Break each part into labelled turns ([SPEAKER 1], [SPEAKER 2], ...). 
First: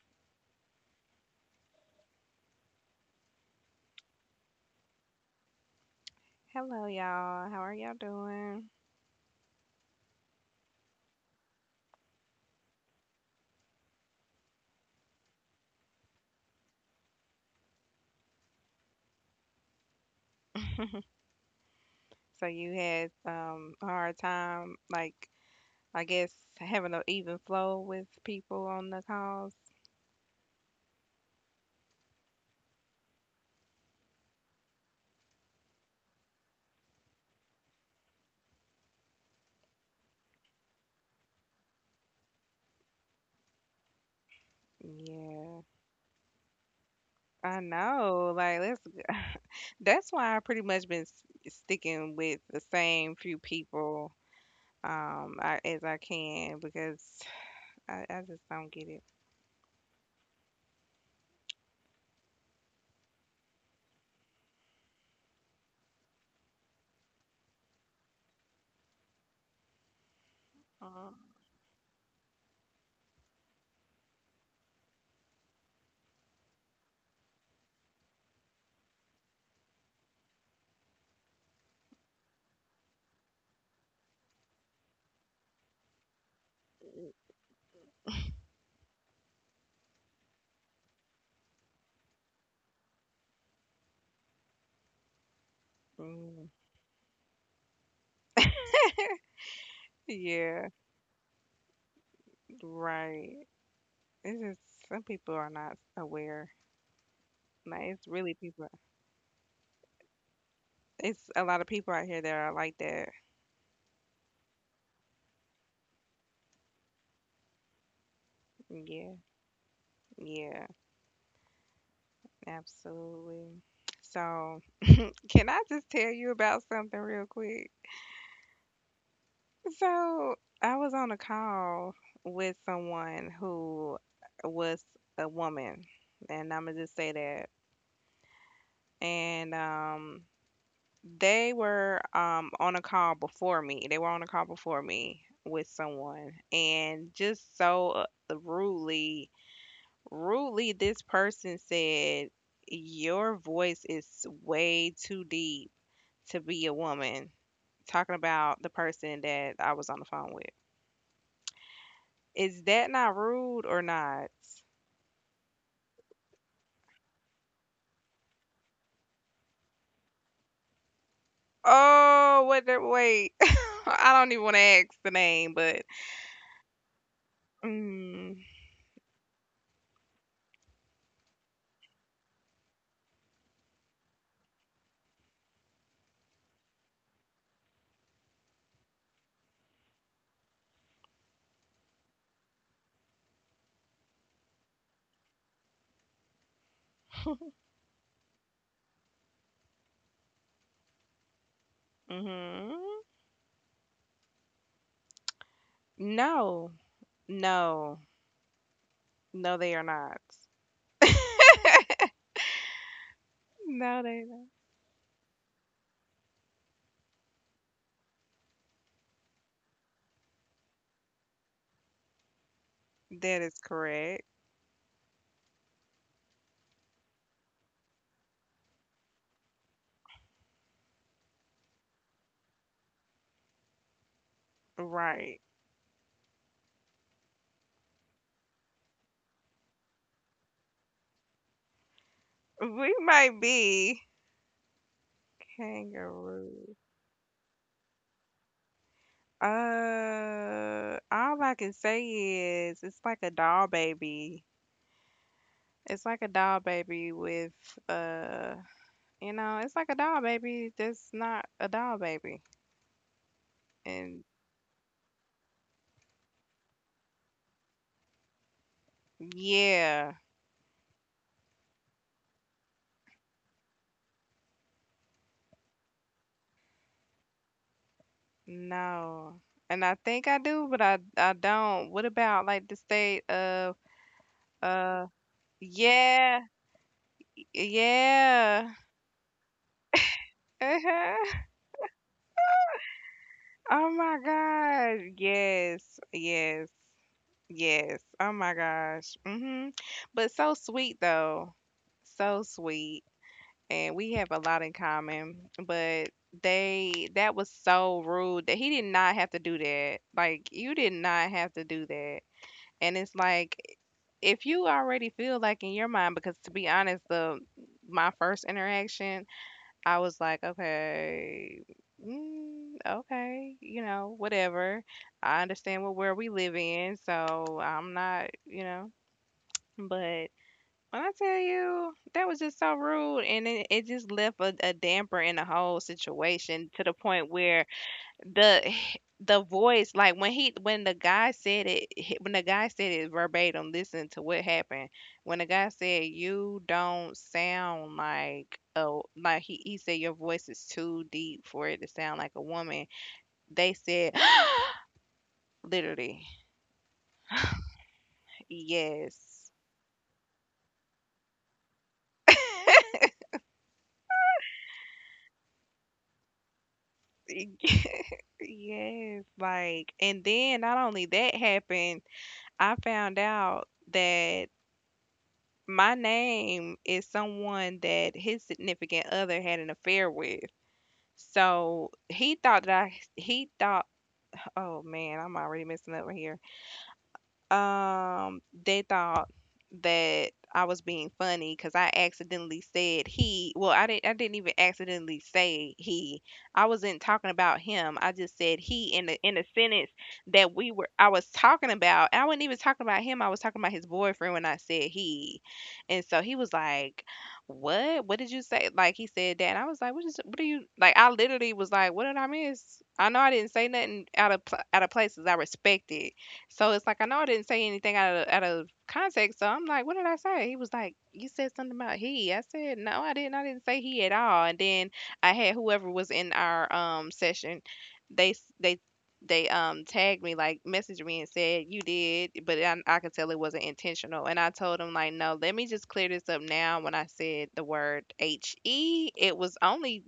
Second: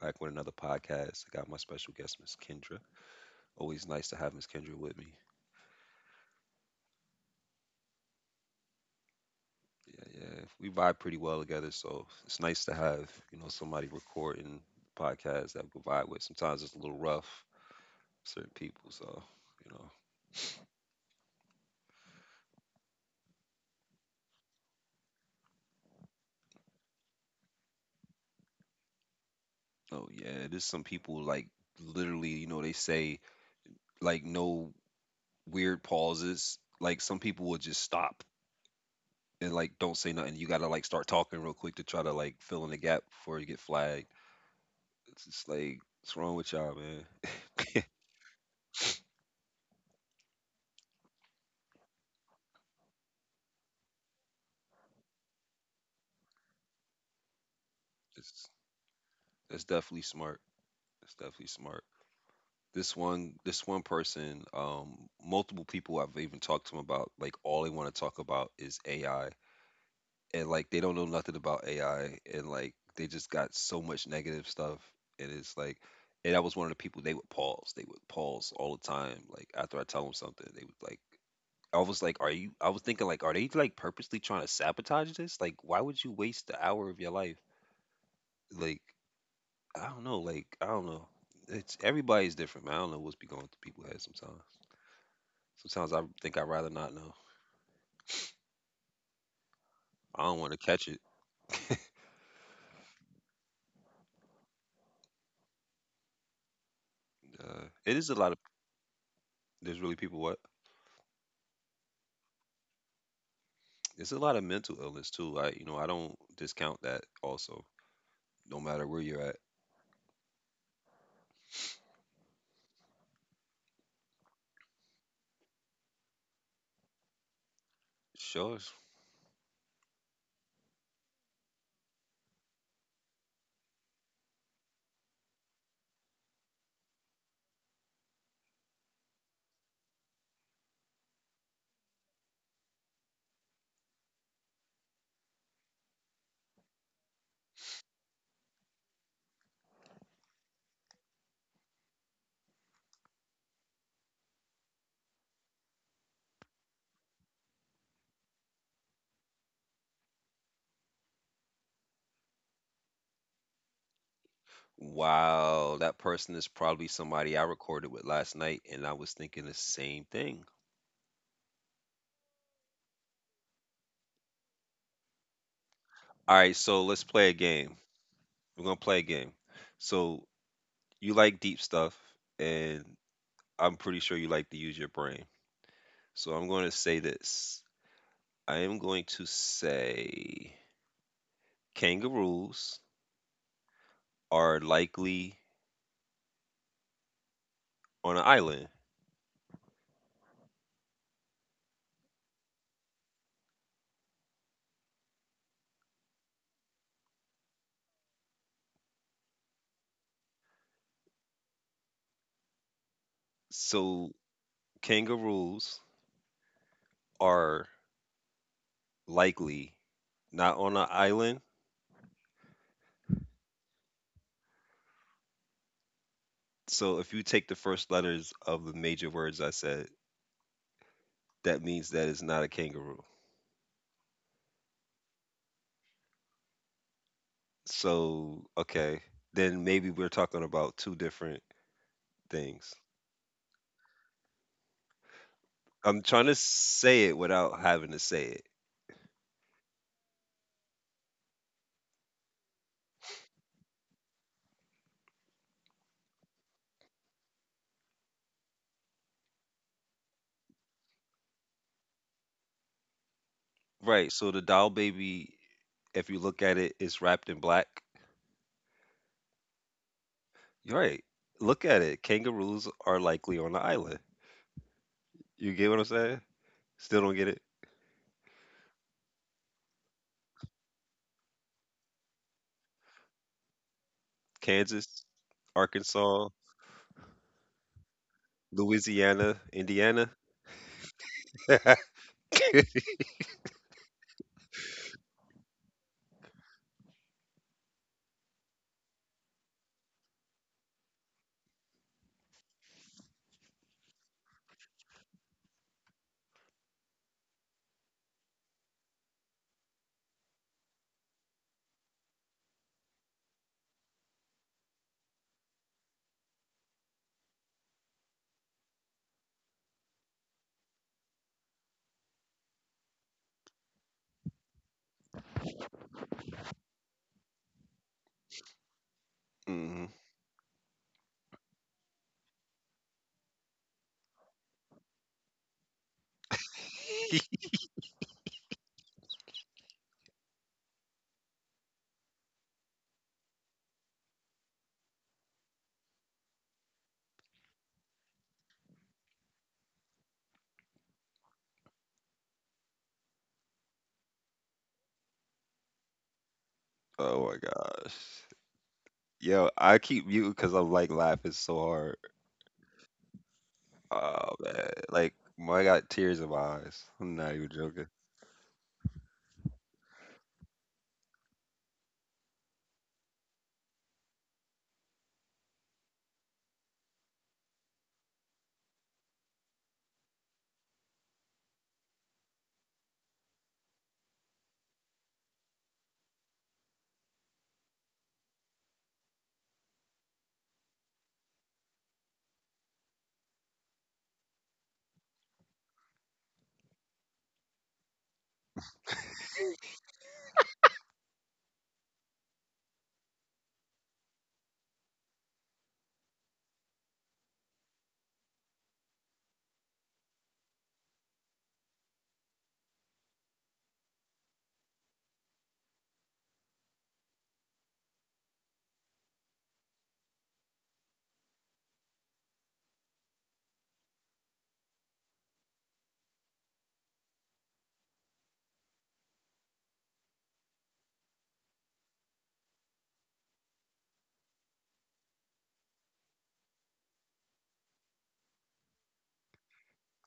[SPEAKER 1] back with another podcast. I got my special guest, Miss Kendra. Always nice to have Miss Kendra with me.
[SPEAKER 2] Hello, y'all. How are y'all doing?
[SPEAKER 1] Yeah, yeah. We vibe pretty well together, so it's nice to have somebody recording the podcast that we vibe with. Sometimes it's a little rough, certain people. So you know,
[SPEAKER 2] So you had a hard time, like I guess having an even flow with people on the calls.
[SPEAKER 1] oh yeah, there's some people like literally, they say like no weird pauses. Like some people will just stop and like don't say nothing. You gotta like start talking real quick to try to like fill in the gap before you get flagged. It's just
[SPEAKER 2] Yeah,
[SPEAKER 1] like, what's wrong with y'all, man?
[SPEAKER 2] I know. Like that's why I pretty much been sticking with the same few people as I can because I just
[SPEAKER 1] It's
[SPEAKER 2] don't get it.
[SPEAKER 1] that's definitely smart. It's definitely smart. This one person, multiple people I've even talked to them about, like all they want to talk about is AI, and like they don't know
[SPEAKER 2] Uh,
[SPEAKER 1] nothing about AI, and like they just got so much negative stuff, and it's like, and I was one of the people they would pause all the time, like after I tell them something, they would like. I was like, are you? I was thinking, like, are they like purposely trying to sabotage this? Like, why would you waste the hour of your life? Like, I don't know. Like I don't know. It's everybody's different, man. I don't know what's be going through people's heads sometimes. Sometimes I think I'd
[SPEAKER 2] mm,
[SPEAKER 1] rather not know. I don't want to
[SPEAKER 2] yeah,
[SPEAKER 1] catch it.
[SPEAKER 2] right. It's just some people are not aware. Like
[SPEAKER 1] It
[SPEAKER 2] it's
[SPEAKER 1] is a lot
[SPEAKER 2] really
[SPEAKER 1] of
[SPEAKER 2] people
[SPEAKER 1] there's really people what
[SPEAKER 2] It's a lot of people out here that are like that.
[SPEAKER 1] there's a lot of mental illness too. I you know I don't discount that also. No matter where
[SPEAKER 2] Yeah,
[SPEAKER 1] you're at,
[SPEAKER 2] yeah, absolutely. So, can I just tell you about something real quick?
[SPEAKER 1] sure.
[SPEAKER 2] So, I was on a call with someone who was a woman, and I'm gonna just say that. And They were on a call before me. They were on a call before me with someone, and just so rudely rudely, this person said, your voice is way too deep to be a woman. Talking about the person that I was on the phone with. Is that not rude or not?
[SPEAKER 1] Wow, that person is probably somebody I recorded with last night, and I was thinking the same thing.
[SPEAKER 2] Oh, what the wait. I don't even want to ask the name, but
[SPEAKER 1] All right, so let's play a game.
[SPEAKER 2] mm,
[SPEAKER 1] We're gonna play a game. So you like deep stuff, and I'm pretty sure you like to use your brain. So I'm going to say this. I am going to say kangaroos are likely on an island.
[SPEAKER 2] hmm no, no, no, they are not. No,
[SPEAKER 1] So
[SPEAKER 2] they
[SPEAKER 1] kangaroos are likely not on an island.
[SPEAKER 2] not. That is correct.
[SPEAKER 1] So if you take the first letters of the major words I said, that means that it's not a kangaroo.
[SPEAKER 2] Right.
[SPEAKER 1] So, okay, then maybe we're talking about two different things.
[SPEAKER 2] We might be
[SPEAKER 1] I'm trying to
[SPEAKER 2] kangaroo.
[SPEAKER 1] say it without having to say it.
[SPEAKER 2] All I can say is it's like a doll baby. It's like a doll baby with uh, you know, it's like a doll baby that's not a doll baby.
[SPEAKER 1] Right,
[SPEAKER 2] And
[SPEAKER 1] so the doll baby, if you look at it, is wrapped in black.
[SPEAKER 2] yeah,
[SPEAKER 1] You're right. Look at it. Kangaroos are likely on the island. You get what I'm saying? Still don't get it?
[SPEAKER 2] no. And I think I do, but I don't. What about like the state of uh
[SPEAKER 1] Kansas, Arkansas,
[SPEAKER 2] yeah, yeah.
[SPEAKER 1] Louisiana, Indiana.
[SPEAKER 2] Oh my God. Yes, yes. Yes. Oh my gosh. Mhm. But so sweet though. So sweet. And we have a lot in common, but they that was so rude that he did not have to do that. Like you did not have to do that. And it's like if you already feel like in your mind because to be honest, the my first interaction I was like, okay, okay, you know, whatever. I understand what where we live in, so I'm not,
[SPEAKER 1] Hmm.
[SPEAKER 2] But when I tell you, that was just so rude, and it just left a damper in the whole situation to the point where the the voice like when the guy said when the guy said it verbatim, listen to what happened when the guy said you don't sound like he said your voice is too deep for it to sound like a woman. They said literally
[SPEAKER 1] Oh my gosh. Yo,
[SPEAKER 2] yes.
[SPEAKER 1] I keep muting because I'm like laughing so hard. Oh man, like my I got tears in my eyes. I'm not even joking.
[SPEAKER 2] Yes, like, and then not only that happened, I found out that my name is someone that his significant other had an affair with. So he thought that I he thought, oh man, I'm already messing up right here. They thought that I was being funny because I accidentally said he. Well, I didn't. I didn't even accidentally say he. I wasn't talking about him. I just said he in the sentence that we were. I was talking about. I wasn't even talking about him. I was talking about his boyfriend when I said he, and so he was like, "What? What did you say?" Like he said that. And I was like, "What is? What are you like?" I literally was like, "What did I miss?" I know I didn't say nothing out of out of places I respected, so it's like I know I didn't say anything out of context. So I'm like, what did I say? He was like, you said something about he. I said, no, I didn't. I didn't say he at all. And then I had whoever was in our session, they tagged me, like messaged me and said you did, but I could tell it wasn't intentional. And I told him like, no, let me just clear this up now. When I said the word H E,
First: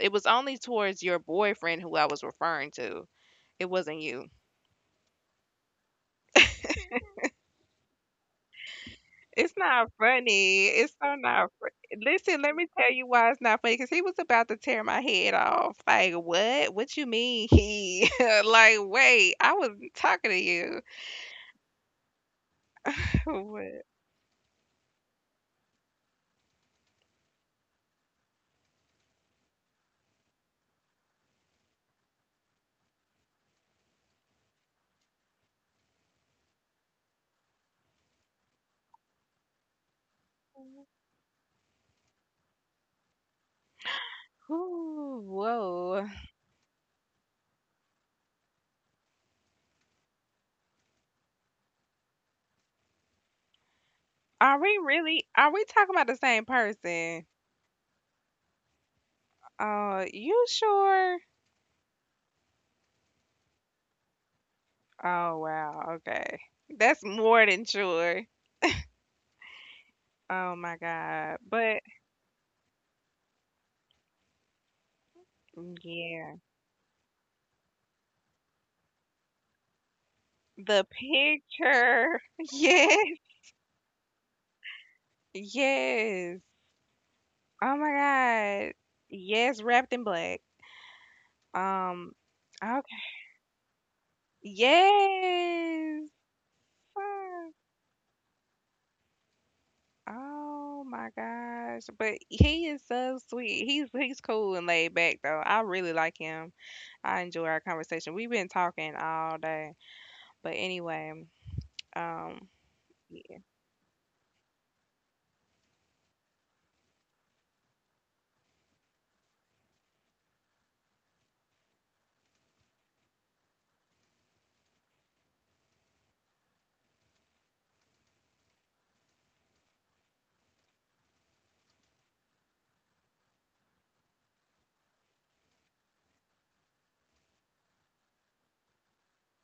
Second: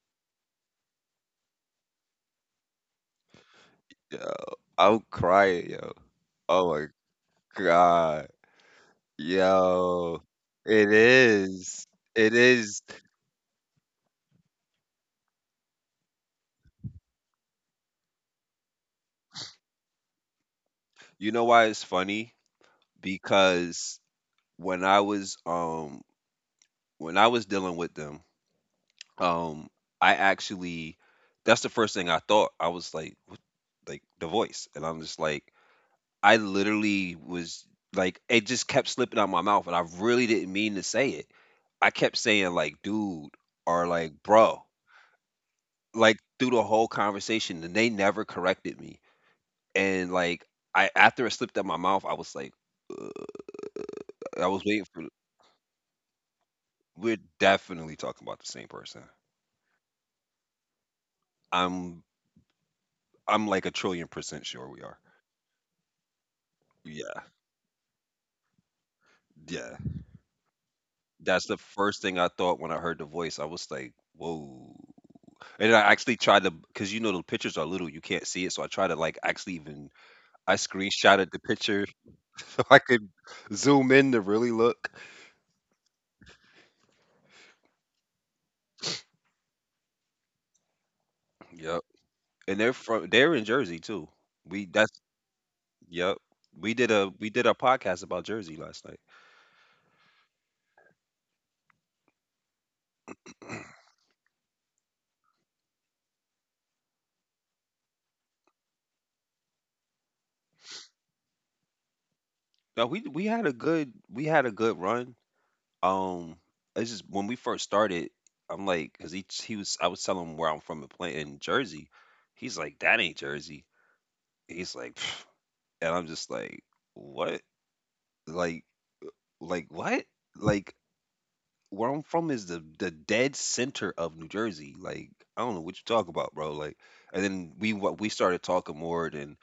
[SPEAKER 2] it was only towards your boyfriend who I was referring to. It wasn't you.
[SPEAKER 1] Yo, I'm crying, yo. Oh my god.
[SPEAKER 2] It's not
[SPEAKER 1] Yo,
[SPEAKER 2] funny. It's
[SPEAKER 1] it
[SPEAKER 2] so not
[SPEAKER 1] is.
[SPEAKER 2] funny.
[SPEAKER 1] It
[SPEAKER 2] Listen, let me
[SPEAKER 1] is.
[SPEAKER 2] tell you why it's not funny. Because he was about to tear my head off. Like, what? What you mean he? Like, wait, I wasn't talking to you.
[SPEAKER 1] You know why it's funny?
[SPEAKER 2] What?
[SPEAKER 1] Because when I was dealing with them, um I actually that's the first thing I thought. I was like like the voice and I'm just like I literally was like it just kept slipping out my mouth and I really didn't mean to say it. I kept saying like dude or like bro
[SPEAKER 2] Ooh, whoa.
[SPEAKER 1] like through the whole conversation and they never corrected me and, like, I after it slipped out my mouth, I was like I
[SPEAKER 2] Are
[SPEAKER 1] was
[SPEAKER 2] we
[SPEAKER 1] waiting for
[SPEAKER 2] really? Are we talking about the same
[SPEAKER 1] we're
[SPEAKER 2] person?
[SPEAKER 1] definitely talking about the same person.
[SPEAKER 2] You sure?
[SPEAKER 1] I'm I'm like a trillion % sure we are.
[SPEAKER 2] Oh, wow. Okay. That's
[SPEAKER 1] Yeah,
[SPEAKER 2] more than sure.
[SPEAKER 1] yeah.
[SPEAKER 2] Oh my God.
[SPEAKER 1] That's the
[SPEAKER 2] But
[SPEAKER 1] first thing I thought when I heard the voice. I was like, "Whoa." And I actually
[SPEAKER 2] yeah,
[SPEAKER 1] tried to because, you know, the pictures are little, you can't see it, so I tried to, like, actually even I
[SPEAKER 2] the
[SPEAKER 1] screenshotted the picture
[SPEAKER 2] picture.
[SPEAKER 1] so I
[SPEAKER 2] Yeah.
[SPEAKER 1] could zoom in to really look.
[SPEAKER 2] Yes. Oh my God. Yes, wrapped in black.
[SPEAKER 1] Yep.
[SPEAKER 2] Um,
[SPEAKER 1] And
[SPEAKER 2] okay.
[SPEAKER 1] they're in Jersey too. We that's
[SPEAKER 2] Yes.
[SPEAKER 1] yep. We did
[SPEAKER 2] Ah.
[SPEAKER 1] a podcast about Jersey last night.
[SPEAKER 2] Oh my gosh. But he is so sweet. He's cool and laid back though. I really like him. I enjoy our conversation. We've been talking all day. But anyway, um
[SPEAKER 1] No,
[SPEAKER 2] yeah.
[SPEAKER 1] we had a good run. Um, it's just when we first started, I'm like, cause he was I was telling him where I'm from in Plant in Jersey. He's like, that ain't Jersey. He's like, "Pff," and I'm just like, what? Like, like what? Like where I'm from is the dead center of New Jersey. Like I don't know what you talk about, bro. Like, and then we what we started talking more, and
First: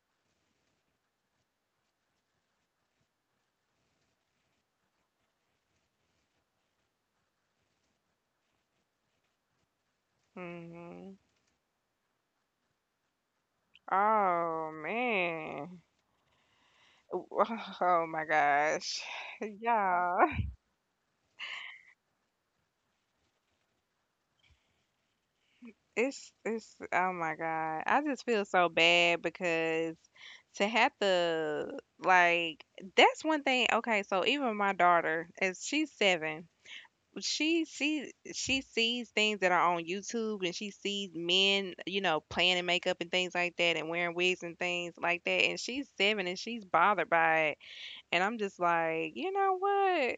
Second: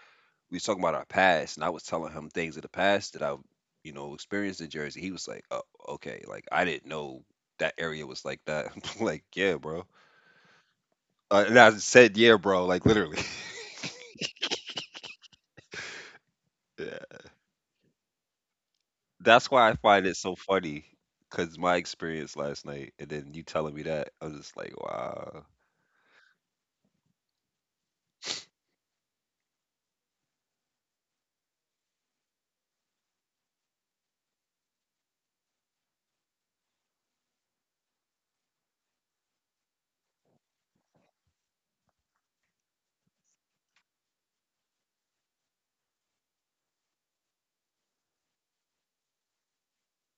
[SPEAKER 1] we was talking about our past, and I was telling him things of the past that I, you know, experienced in Jersey. He was like, "Oh, okay, like I didn't know that area was like that." I'm like, yeah, bro.
[SPEAKER 2] Hmm.
[SPEAKER 1] And I said, yeah, bro, like literally.
[SPEAKER 2] Oh man.
[SPEAKER 1] Yeah.
[SPEAKER 2] Oh my gosh.
[SPEAKER 1] That's why I find
[SPEAKER 2] Yeah.
[SPEAKER 1] it so funny, cause my experience last night, and then you telling me that, I was just like, wow,
[SPEAKER 2] It's oh my God. I just feel so bad because to have to like that's one thing. Okay, so even my daughter, as she's seven, she sees things that are on YouTube and she sees men, you know, playing in makeup and things like that and wearing wigs and things like that. And she's seven and she's bothered by it. And I'm just like, you know what?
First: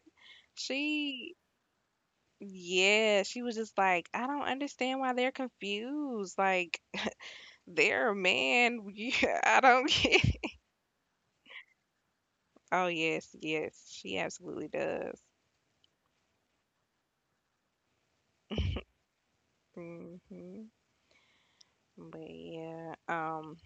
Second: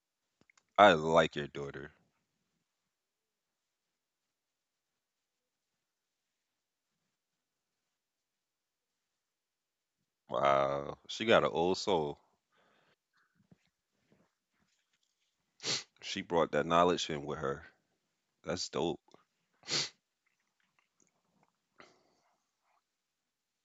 [SPEAKER 1] I
[SPEAKER 2] She
[SPEAKER 1] like your daughter.
[SPEAKER 2] yeah, she was just like, I don't understand why they're confused. Like there, man. Yeah, I don't get it.
[SPEAKER 1] Wow, she got an old soul.
[SPEAKER 2] Oh, yes, yes. She absolutely does.
[SPEAKER 1] She brought that knowledge in with her. That's dope.
[SPEAKER 2] Hmm. But yeah,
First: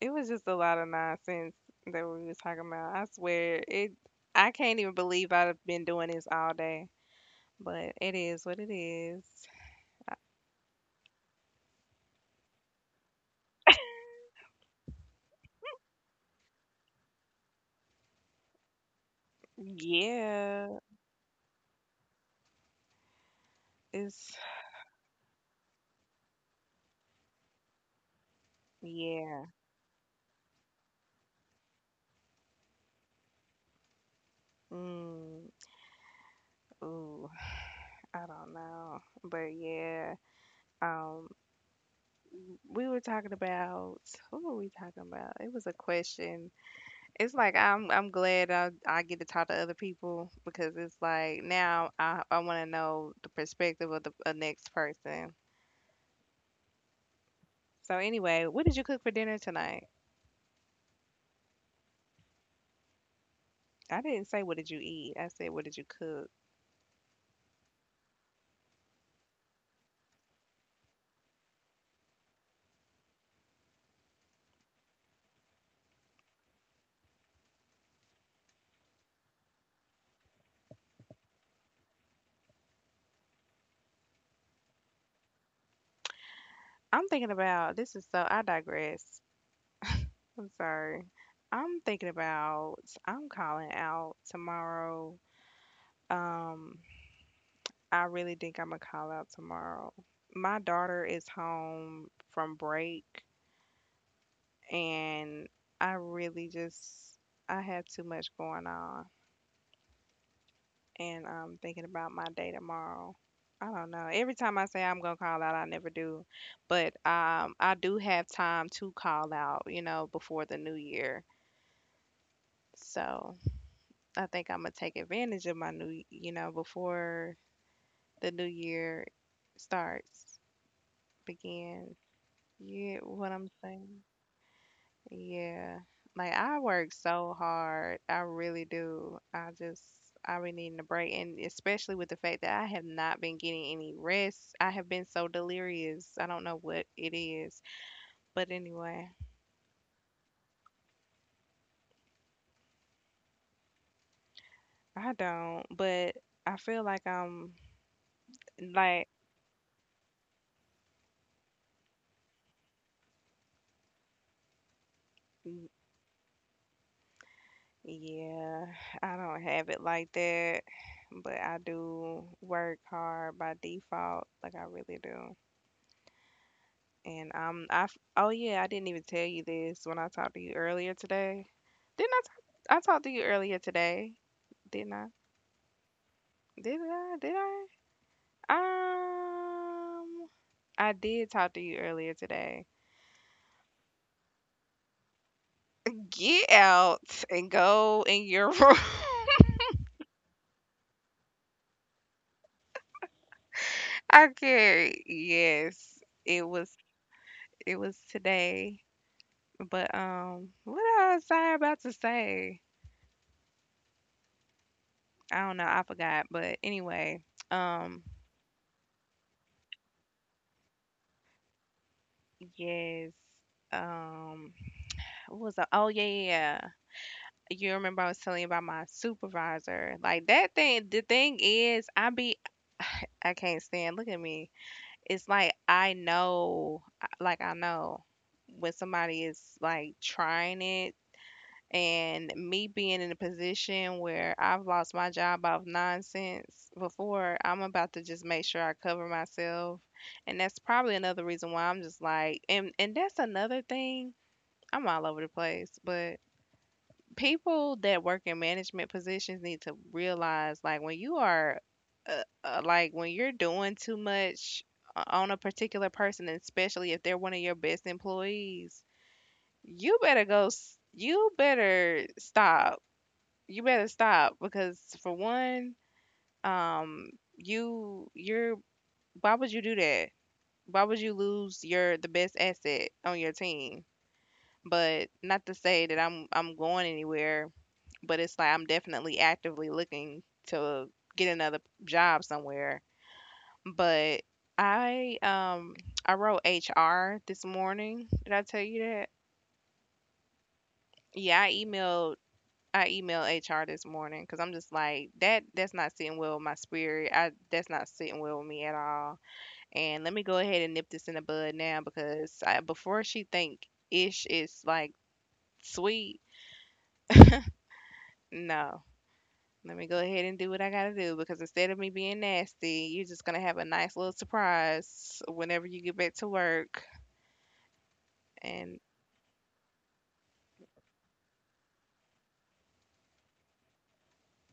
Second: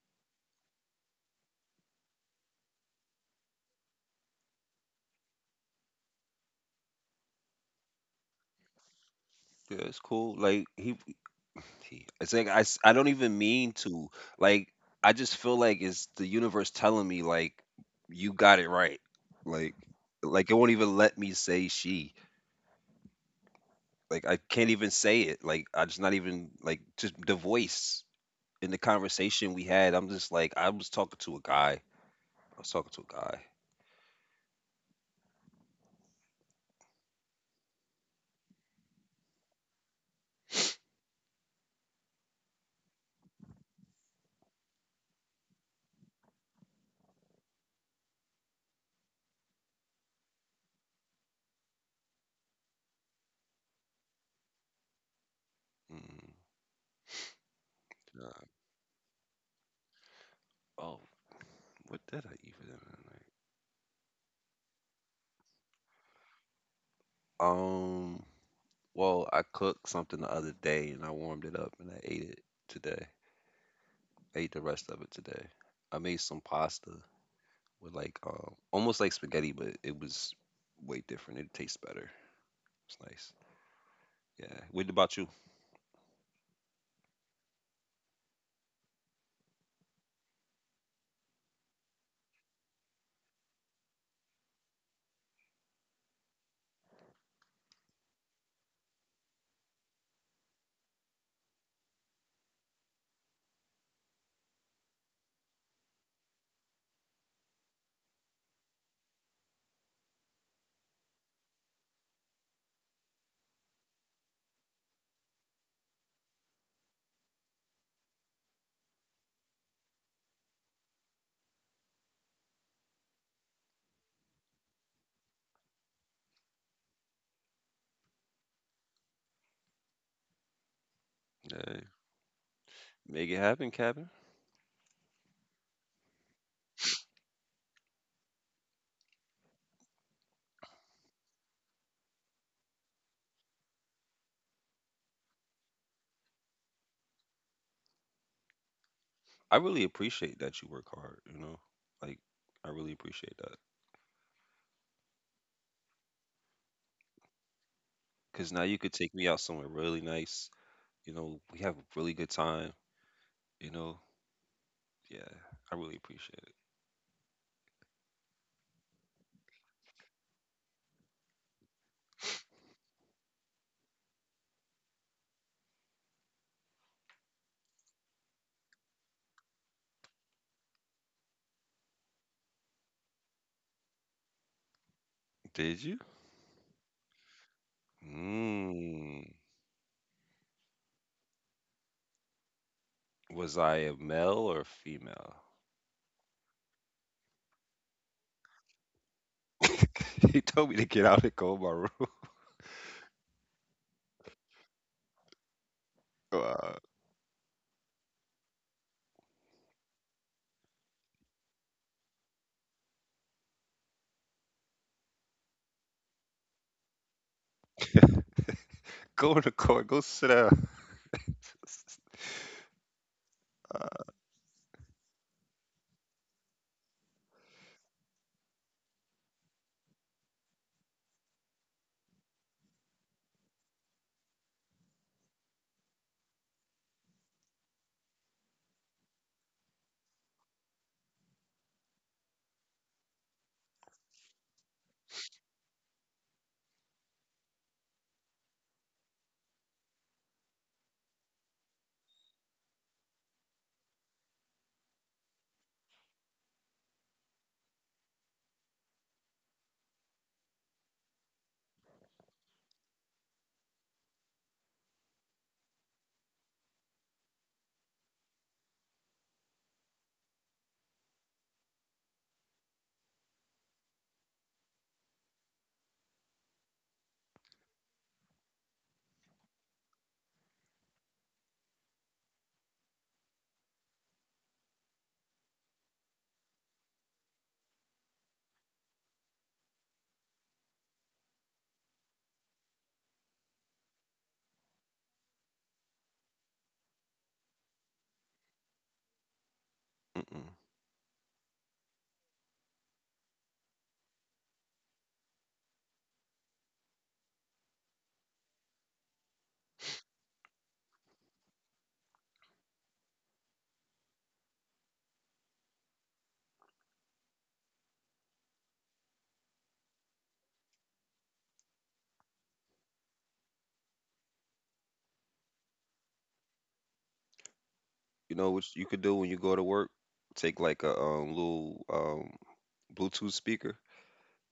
[SPEAKER 2] it was just a lot of nonsense that we was talking about. I swear, it. I can't even believe I've been doing this all day. But it is what it is.
[SPEAKER 1] Yeah, it's cool. Like he T. It's like I don't even mean to. Like I just feel like it's the universe telling me like you got it right. Like like it won't
[SPEAKER 2] Yeah,
[SPEAKER 1] even let me say she. Like
[SPEAKER 2] it's
[SPEAKER 1] I can't even say it. Like I just not even like just the voice in the
[SPEAKER 2] yeah.
[SPEAKER 1] conversation we had. I'm just like I was talking to a guy. I was talking to a guy.
[SPEAKER 2] Mm, Ooh, I don't know, but yeah. Um, we were talking about what were we talking about? It was a question. It's like I'm glad I get to talk to other people because it's like now I want to know the perspective of the next person.
[SPEAKER 1] Mm,
[SPEAKER 2] So
[SPEAKER 1] God.
[SPEAKER 2] anyway, what did you cook for dinner tonight?
[SPEAKER 1] Oh, what did I eat for dinner tonight
[SPEAKER 2] I didn't say what did you eat. I said what did you cook.
[SPEAKER 1] Um. Well, I cooked something the other day and I warmed it up and I ate it today. Ate the rest of it today. I made some pasta with like almost like spaghetti, but it was way different. It tastes better. It's nice. Yeah. What about you?
[SPEAKER 2] I'm thinking about this is so I digress. I'm sorry. I'm thinking about I'm calling out tomorrow. Um, I really think I'm gonna call out tomorrow. My daughter is home from break, and I really just I have too much going on, and I'm thinking about my day tomorrow. I don't know. Every time I say I'm gonna call out, I never do, but I do have time to call out, you know, before the new year. So I think I'm gonna take advantage of my new, you know, before the new year starts,
[SPEAKER 1] Yeah.
[SPEAKER 2] begin. Yeah,
[SPEAKER 1] Make
[SPEAKER 2] what
[SPEAKER 1] it
[SPEAKER 2] I'm
[SPEAKER 1] happen,
[SPEAKER 2] saying.
[SPEAKER 1] Kevin.
[SPEAKER 2] Yeah. Like I work so hard. I really do. I just I be needing a break, and especially with the fact that I have not been getting any rest. I have been so delirious. I don't know what it is. But anyway,
[SPEAKER 1] I really appreciate that you work hard, you know? Like I really appreciate that.
[SPEAKER 2] I don't. But I feel like
[SPEAKER 1] Cause now you could
[SPEAKER 2] like
[SPEAKER 1] take me out somewhere really nice. You know, we have a really good time, you know? Yeah.
[SPEAKER 2] n-
[SPEAKER 1] I really appreciate it.
[SPEAKER 2] yeah, I don't have it like that. But I do work hard by default. Like I really do. And oh yeah, I didn't even tell you this when I talked to you earlier today. Didn't I talk? I talked to you earlier today, didn't I?
[SPEAKER 1] Did you?
[SPEAKER 2] Did I? Did
[SPEAKER 1] Mm.
[SPEAKER 2] I? I did talk to you earlier today.
[SPEAKER 1] Was I a male or female?
[SPEAKER 2] Get out and go in your room.
[SPEAKER 1] He told me to get out and go in my room.
[SPEAKER 2] Okay, yes, it was
[SPEAKER 1] Uh,
[SPEAKER 2] it was today. But what was I about to say? I don't know. I forgot. But anyway, um.
[SPEAKER 1] Go in the car. Go sit down.
[SPEAKER 2] Yes.
[SPEAKER 1] Uh,
[SPEAKER 2] Um, what was the, oh yeah, yeah, yeah. You remember I was telling you about my supervisor. Like that thing, the thing is, I be I can't stand. Look at me. It's like I know when somebody is like trying it, and me being in a position where I've lost my job off nonsense before, I'm about to just make sure I cover myself. And that's probably another reason why I'm just like, and that's another thing. I'm all over the place, but people that work in management positions need to realize like when you are like when you're doing too much on a particular person, and especially if they're one of your best employees, you better go. You better stop. Because for one, um, you're why would you do that? Why would you lose your the best asset on your team? But not to say that I'm going anywhere, but it's like I'm definitely actively looking to get another job somewhere. But I um I wrote HR this morning. Did I tell you that?
[SPEAKER 1] mm-mm.
[SPEAKER 2] Yeah, I emailed HR this morning because I'm just like that. That's not sitting well with my spirit. I that's not sitting well with me at all. And let me go ahead and nip this in the bud now because I, before she think ish is like sweet. No, let me go ahead and do what I gotta do because instead of me being nasty, you're just gonna have a nice little surprise whenever you get back to work.
[SPEAKER 1] You know what
[SPEAKER 2] And
[SPEAKER 1] you could do when you go to work? Take like a little Bluetooth speaker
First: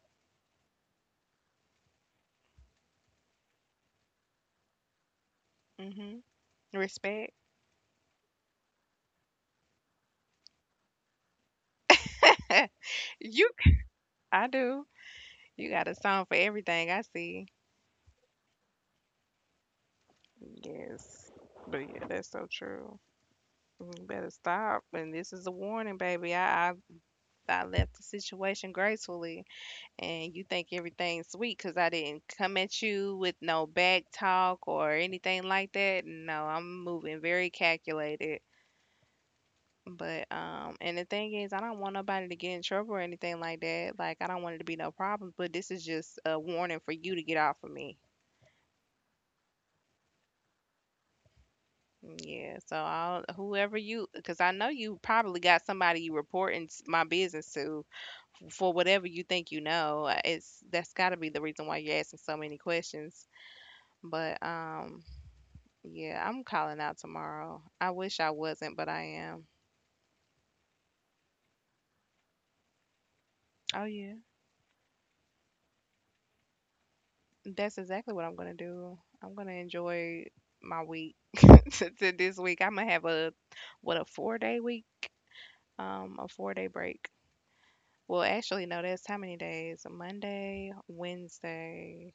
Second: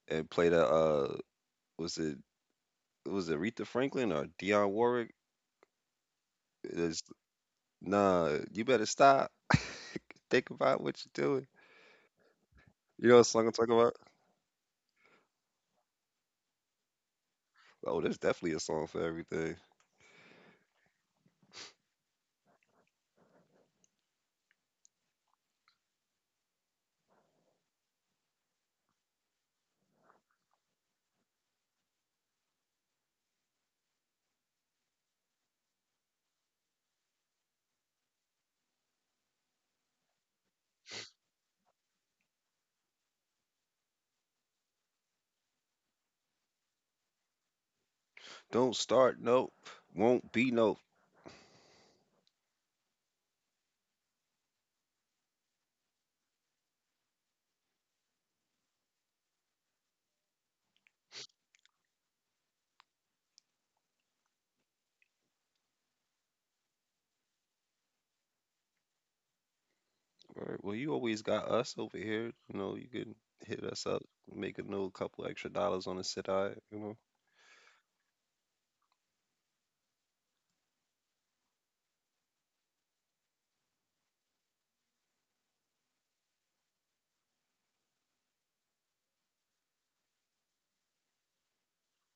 [SPEAKER 1] and play the was it was it Aretha Franklin or Dionne Warwick?
[SPEAKER 2] hmm
[SPEAKER 1] It's,
[SPEAKER 2] respect.
[SPEAKER 1] nah, you better stop. Think about what you're doing. You know what song
[SPEAKER 2] You,
[SPEAKER 1] I'm talking about?
[SPEAKER 2] I do. You got a song for everything I see.
[SPEAKER 1] Oh, there's definitely a song for everything.
[SPEAKER 2] Yes. But yeah, that's so true. You better stop. And this is a warning, baby. I I left the situation gracefully, and you think everything's sweet because I didn't come at you with no back talk or anything like that. No, I'm moving very calculated. But and the thing is, I don't want nobody to get in trouble or anything like that. Like I don't want it to be no problems. But this is just a warning for you to get off of me.
[SPEAKER 1] Don't start, nope. Won't be no.
[SPEAKER 2] Yeah, so I'll whoever you because I know you probably got somebody you reporting my business to for whatever you think you know. It's that's got to be the reason why you're asking so many questions. But yeah, I'm calling out tomorrow. I wish I wasn't, but I am.
[SPEAKER 1] Alright, well, you always got us over here. You know, you can hit us
[SPEAKER 2] Oh
[SPEAKER 1] up,
[SPEAKER 2] yeah,
[SPEAKER 1] make a little couple extra dollars on the sit eye. You know,
[SPEAKER 2] that's exactly what I'm gonna do. I'm gonna enjoy my week to this week. I'm gonna have a what a 4 day week, a 4 day break. Well, actually, no, that's how many days? Monday, Wednesday,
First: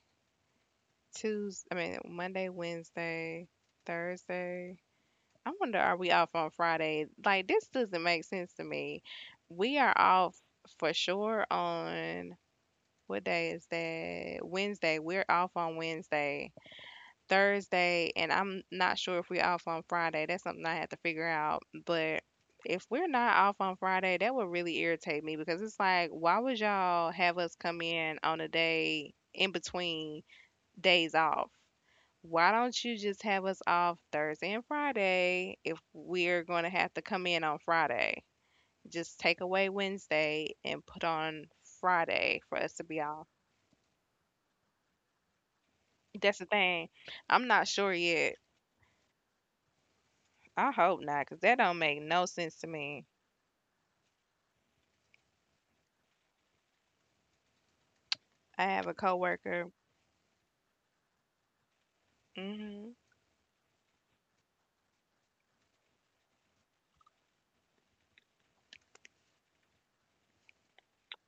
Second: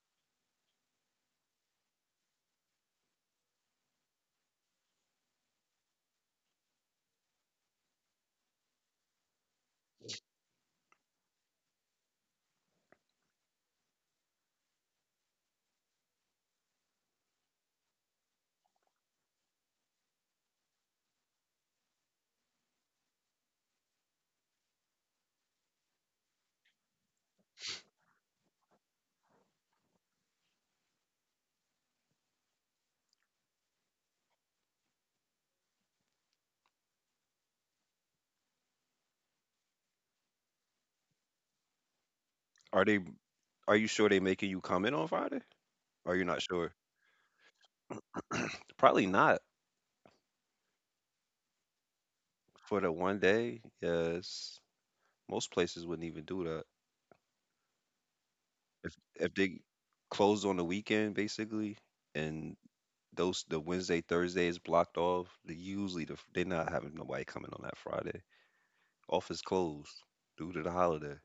[SPEAKER 2] Tuesday, I mean, Monday, Wednesday, Thursday. I wonder, are we off on Friday? Like, this doesn't make sense to me. We are off for sure on what day is that? Wednesday. We're off on Wednesday, Thursday, and I'm not sure if we're off on Friday. That's something I had to figure out. But if we're not off on Friday, that would really irritate me because it's like, why would y'all have us come in on a day in between days off? Why don't you just have us off Thursday and Friday if we're going to have to come in on Friday? Just take away Wednesday and put on Friday for us to
[SPEAKER 1] are
[SPEAKER 2] be
[SPEAKER 1] they?
[SPEAKER 2] off.
[SPEAKER 1] Are you sure they making you come in on Friday? Are you
[SPEAKER 2] That's
[SPEAKER 1] not
[SPEAKER 2] the
[SPEAKER 1] sure?
[SPEAKER 2] thing. I'm not sure yet.
[SPEAKER 1] Probably not
[SPEAKER 2] I hope not, cause that don't make no sense to
[SPEAKER 1] for the
[SPEAKER 2] me.
[SPEAKER 1] one day. Yes, most places wouldn't even do that.
[SPEAKER 2] I have a
[SPEAKER 1] If they
[SPEAKER 2] coworker.
[SPEAKER 1] close on the weekend, basically, and
[SPEAKER 2] Mhm.
[SPEAKER 1] those the Wednesday Thursday is blocked off, usually they're not having nobody coming on that Friday. Office closed due to the holiday.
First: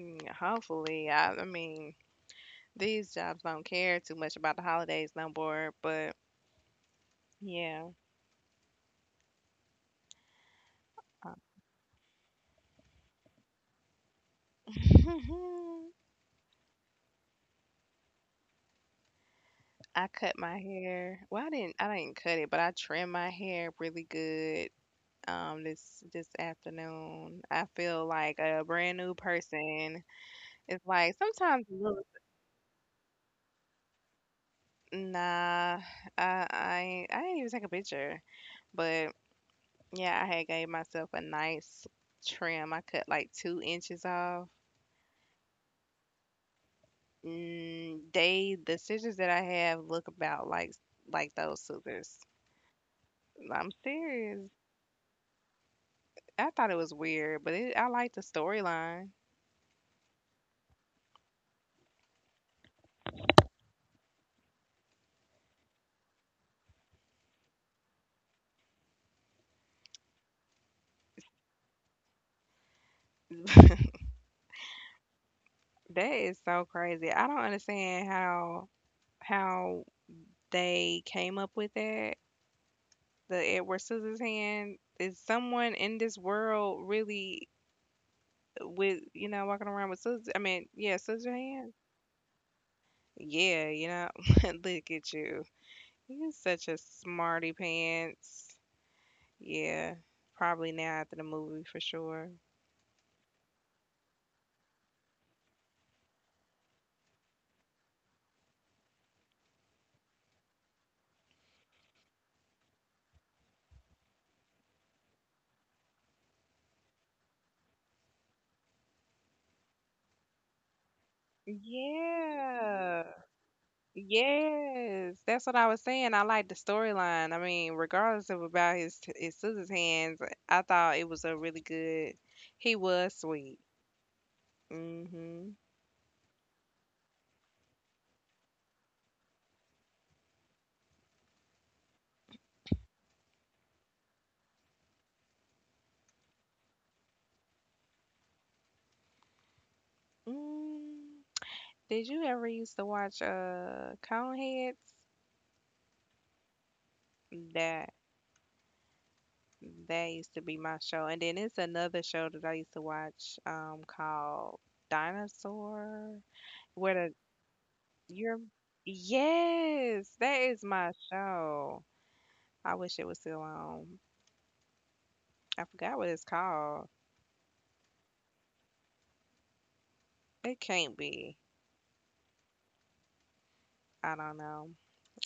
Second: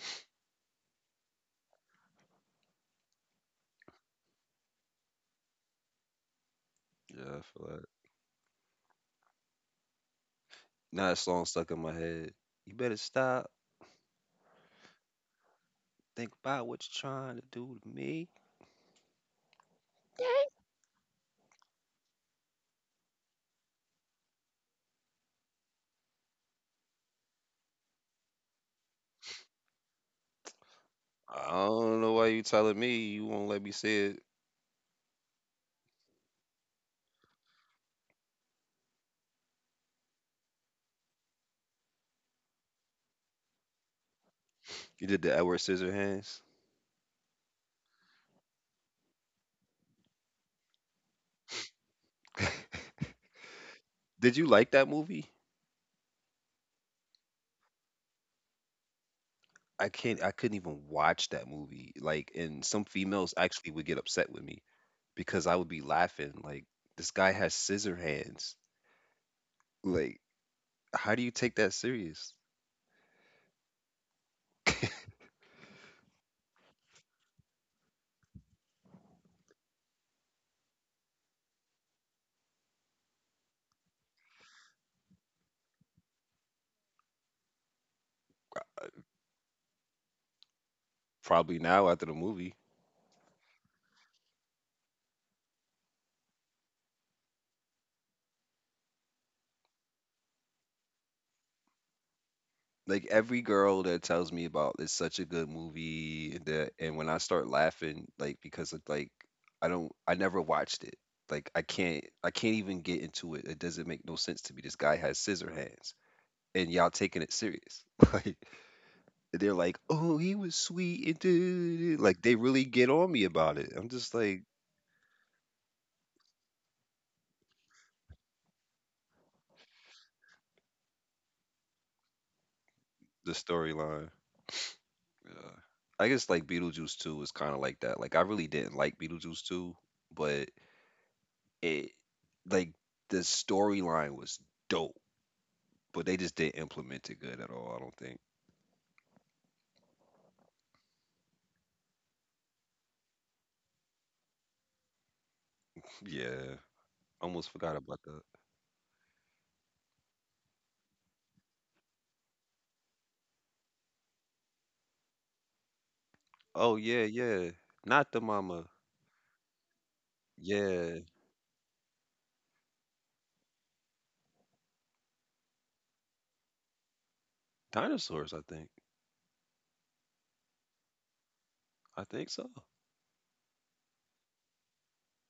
[SPEAKER 2] mm Hopefully, I mean, these jobs don't care too much about the holidays no more. But
[SPEAKER 1] Yeah, I feel that.
[SPEAKER 2] yeah,
[SPEAKER 1] Now that song stuck in my head. You better stop. Think about what you're trying to do to me.
[SPEAKER 2] I cut my hair. Well, I didn't. I didn't cut it, but I trimmed my hair really good. This afternoon, I feel like a brand new person. It's like
[SPEAKER 1] I
[SPEAKER 2] sometimes,
[SPEAKER 1] don't
[SPEAKER 2] look,
[SPEAKER 1] know why you telling me you won't let me see it.
[SPEAKER 2] nah, I didn't even take a picture, but yeah, I had gave myself a nice trim. I cut like 2 inches off.
[SPEAKER 1] You did the Edward Scissorhands.
[SPEAKER 2] Mm, they the scissors that I have look about like those scissors. I'm
[SPEAKER 1] Did you
[SPEAKER 2] serious.
[SPEAKER 1] like that movie?
[SPEAKER 2] I thought it was weird, but I like the storyline.
[SPEAKER 1] I can't. I couldn't even watch that movie. Like, and some females actually would get upset with me because I would be laughing. Like, this guy has scissor hands. Like, how do you take that serious?
[SPEAKER 2] That is so crazy. I don't understand how they came up with that. The Edward Scissors hand is someone in this world really with you know walking around with scissors. I mean, yeah, scissor
[SPEAKER 1] Probably
[SPEAKER 2] hand.
[SPEAKER 1] now after the movie.
[SPEAKER 2] Yeah, you know, look at you. You're such a smarty pants. Yeah, probably now after the movie for sure.
[SPEAKER 1] Like every girl that tells me about it's such a good movie that and when I start laughing, like because of like I don't I never watched it. Like I can't even get into it. It doesn't make no sense to me. This guy has scissor hands and y'all taking it serious. Like they're like, oh he was sweet and dude. Like they really get
[SPEAKER 2] Yeah.
[SPEAKER 1] on me about it. I'm just like
[SPEAKER 2] Yes. That's what I was saying. I like the storyline. I mean, regardless of about his scissors hands, I thought it was a really good. He was
[SPEAKER 1] the
[SPEAKER 2] sweet.
[SPEAKER 1] storyline. Yeah.
[SPEAKER 2] Mhm.
[SPEAKER 1] I guess like Beetlejuice 2 is kind of like that. Like I really didn't like Beetlejuice 2, but it like the storyline was dope, but they just didn't implement it good at all. I don't think.
[SPEAKER 2] Mm. Did you ever used to watch Coneheads?
[SPEAKER 1] Yeah, almost forgot
[SPEAKER 2] That
[SPEAKER 1] about that.
[SPEAKER 2] That used to be my show. And then it's another show that I used to watch called Dinosaur
[SPEAKER 1] Oh
[SPEAKER 2] where
[SPEAKER 1] yeah,
[SPEAKER 2] the
[SPEAKER 1] yeah. Not the
[SPEAKER 2] you're
[SPEAKER 1] mama.
[SPEAKER 2] yes, that is my
[SPEAKER 1] Yeah,
[SPEAKER 2] show. I wish it was still on. I forgot what it's called.
[SPEAKER 1] dinosaurs. I think.
[SPEAKER 2] It can't be.
[SPEAKER 1] I think so.
[SPEAKER 2] I don't know.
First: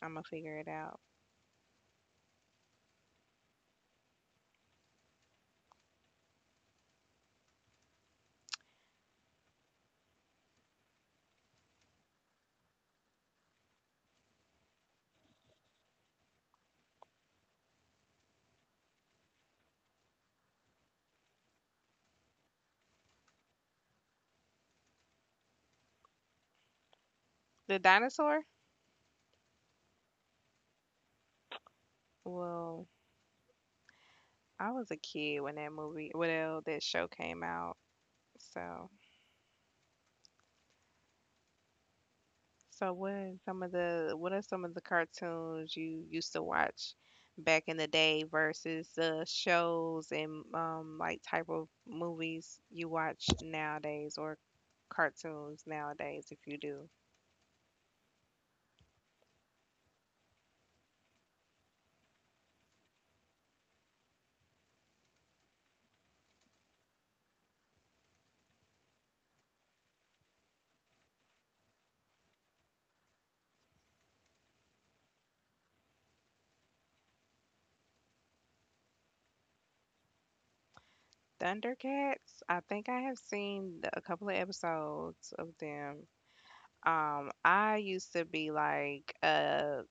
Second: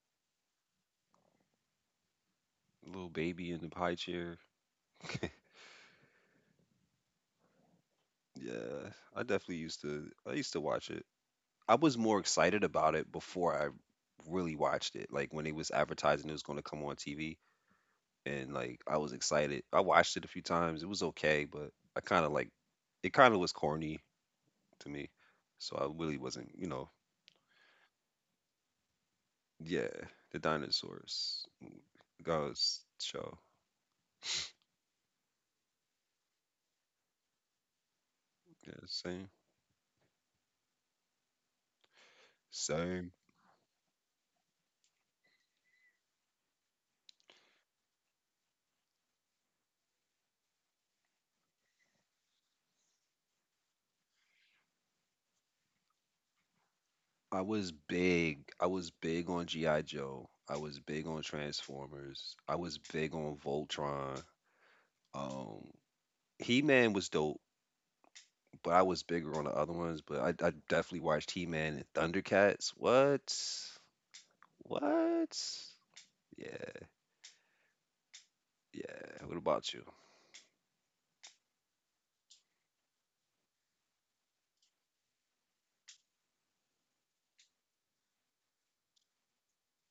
[SPEAKER 2] I'm gonna figure it out.
[SPEAKER 1] Little baby in the high chair. Yeah, I definitely used to. I used to watch it. I was more excited about it before I really watched it. Like when it was advertising it was going to come on TV, and like I was excited. I watched it a few times. It was okay, but I kind of like it. Kind of was corny to me, so I really wasn't. You know,
[SPEAKER 2] The dinosaur?
[SPEAKER 1] yeah, the dinosaurs goes
[SPEAKER 2] Well,
[SPEAKER 1] show.
[SPEAKER 2] I was a kid when that show came out.
[SPEAKER 1] Yeah,
[SPEAKER 2] So
[SPEAKER 1] same,
[SPEAKER 2] so
[SPEAKER 1] same.
[SPEAKER 2] what are some of the cartoons you used to watch back in the day versus the shows and like type of movies you watch nowadays or cartoons nowadays if you do?
[SPEAKER 1] I was big. I was big on GI Joe. I was big on Transformers. I was big on Voltron. Um, He Man was dope, but I was bigger on the other ones. But I definitely watched He Man and Thundercats. What? What? Yeah, yeah. What about you?
[SPEAKER 2] Thundercats, I think I have seen a couple of episodes of them. I used to be like,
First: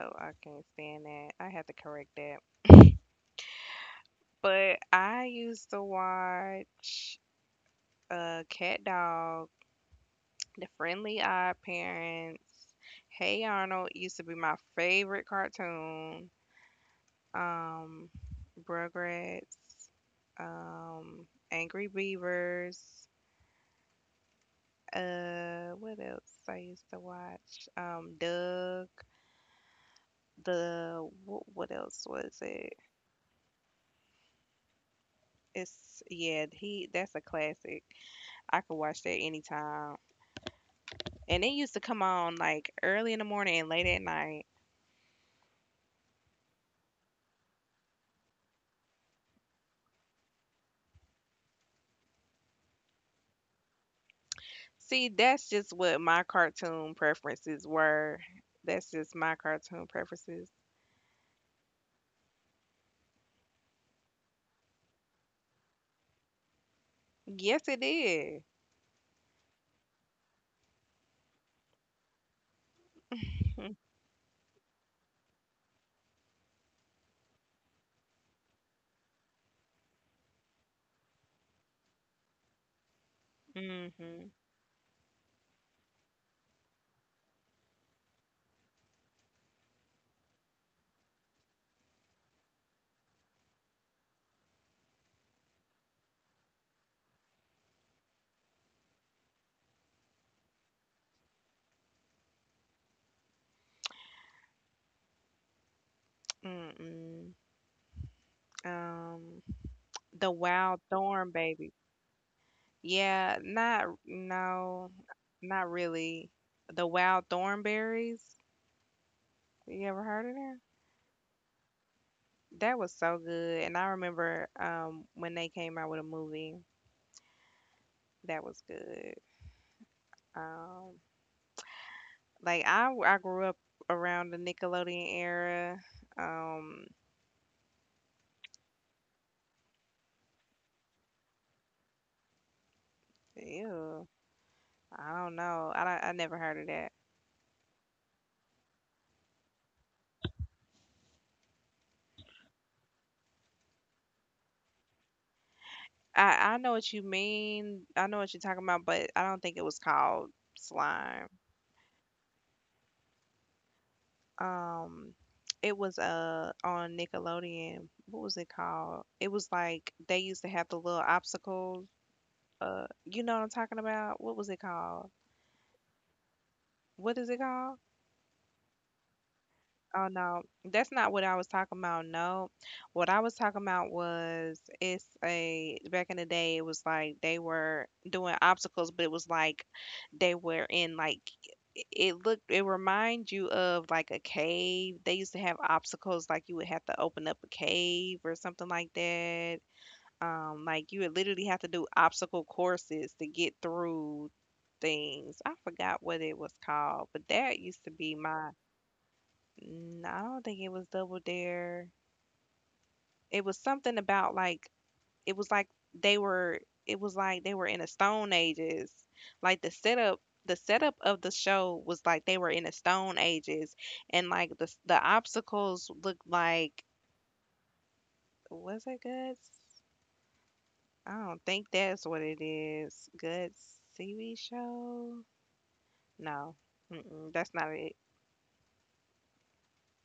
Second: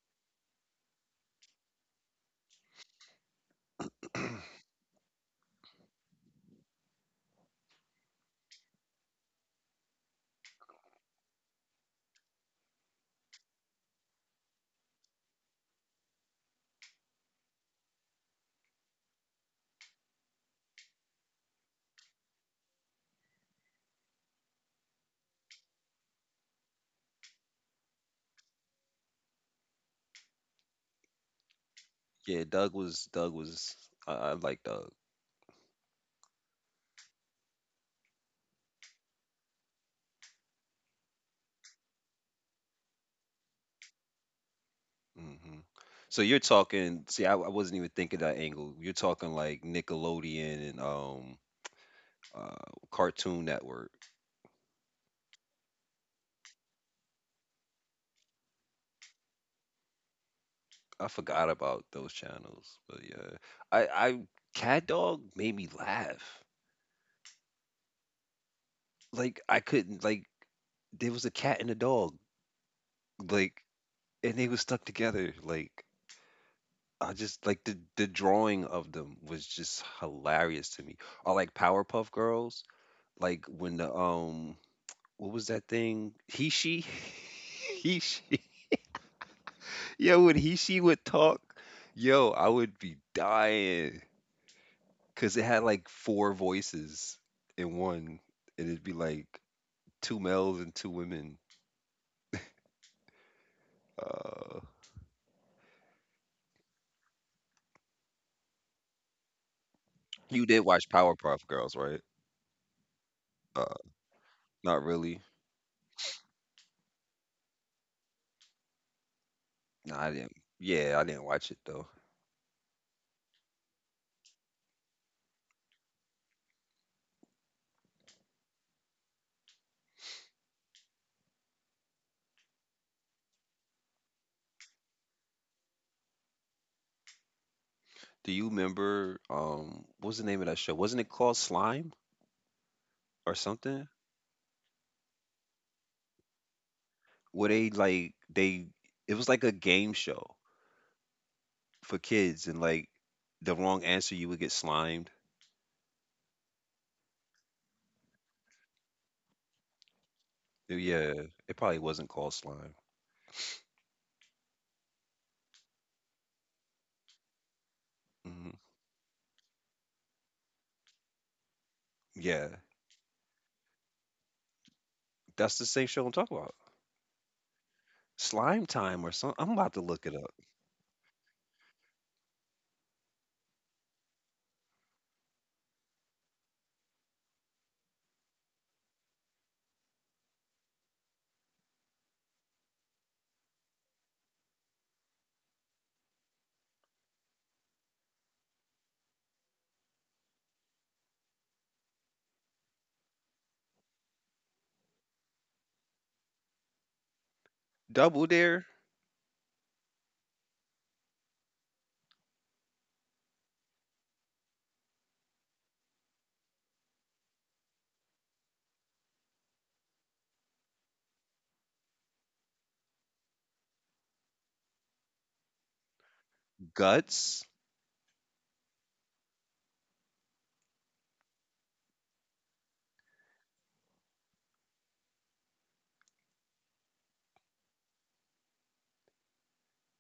[SPEAKER 2] oh, I can't stand that. I had to correct that. But I used to watch Cat Dog, The Friendly Odd Parents. Hey Arnold used to be my favorite cartoon. Um, Rugrats. Um, Angry Beavers. What else I used to watch? Doug. The what else was
[SPEAKER 1] Yeah,
[SPEAKER 2] it?
[SPEAKER 1] I like Doug.
[SPEAKER 2] It's yeah, he that's a classic. I could watch that anytime. And it used to come on like early in the morning and late at night.
[SPEAKER 1] Hmm So you're talking. See, I wasn't even thinking that angle. You're talking like Nickelodeon and uh, Cartoon Network.
[SPEAKER 2] See, that's just what my cartoon preferences were. That's just my cartoon preferences.
[SPEAKER 1] I forgot about those channels, but yeah, I Cat Dog made me laugh.
[SPEAKER 2] Yes, it did.
[SPEAKER 1] Like I couldn't, like, there was a cat and a dog, like,
[SPEAKER 2] Mhm.
[SPEAKER 1] and they was stuck together. Like, I just like the drawing of them was just hilarious to me. Or like Powerpuff Girls, like when the what was that thing? He she he she, yo, when he she would talk, yo, I would be dying. Cause it had like four voices in one. And it'd be like two males and two women. Uh
[SPEAKER 2] Mm-mm. Um, the
[SPEAKER 1] you did
[SPEAKER 2] Wild
[SPEAKER 1] watch
[SPEAKER 2] Thorn
[SPEAKER 1] Powerpuff
[SPEAKER 2] Baby.
[SPEAKER 1] Girls, right?
[SPEAKER 2] Yeah,
[SPEAKER 1] Uh
[SPEAKER 2] not no,
[SPEAKER 1] Not really.
[SPEAKER 2] not really. The Wild Thornberries. You ever
[SPEAKER 1] No, I
[SPEAKER 2] heard of
[SPEAKER 1] didn't,
[SPEAKER 2] that?
[SPEAKER 1] yeah, I didn't watch it though.
[SPEAKER 2] That was so good. And I remember when they came out with a movie that was good. Um, Like I grew up around the Nickelodeon era. Um,
[SPEAKER 1] Do you remember, what was the name of that show? Wasn't it called Slime or something?
[SPEAKER 2] ew, I don't know. I never heard of that.
[SPEAKER 1] Where they like they, it was like a game show for kids, and like the wrong answer you would get slimed.
[SPEAKER 2] I know what you mean. I know what you're talking about, but I don't think it was called
[SPEAKER 1] Yeah,
[SPEAKER 2] slime.
[SPEAKER 1] it probably wasn't called Slime.
[SPEAKER 2] Um, it was on Nickelodeon. What was it
[SPEAKER 1] Hmm
[SPEAKER 2] called? It was like they used to have the little obstacles.
[SPEAKER 1] Yeah,
[SPEAKER 2] You know what I'm talking about? What was it called?
[SPEAKER 1] that's the same show I'm talking about.
[SPEAKER 2] What is it called?
[SPEAKER 1] Slime Time or something. I'm about to
[SPEAKER 2] Oh
[SPEAKER 1] look it up.
[SPEAKER 2] no, that's not what I was talking about. No, what I was talking about was it's a back in the day, it was like they were doing obstacles, but it was like they were in like it looked it reminds you of like a cave. They used to have obstacles like you would have to open up a cave or something like that. Like you would literally have to do obstacle courses to get through things. I forgot what it was called, but that used to be
[SPEAKER 1] Double
[SPEAKER 2] my
[SPEAKER 1] Dare,
[SPEAKER 2] mm, I don't think it was Double Dare. It was something about like it was like they were it was like they were in the stone ages. Like the setup of the show was like they were in the stone ages and like the obstacles looked like
[SPEAKER 1] Guts.
[SPEAKER 2] was it Guts? I don't think that's what it is. Guts TV show? No. Mm-mm, that's not it.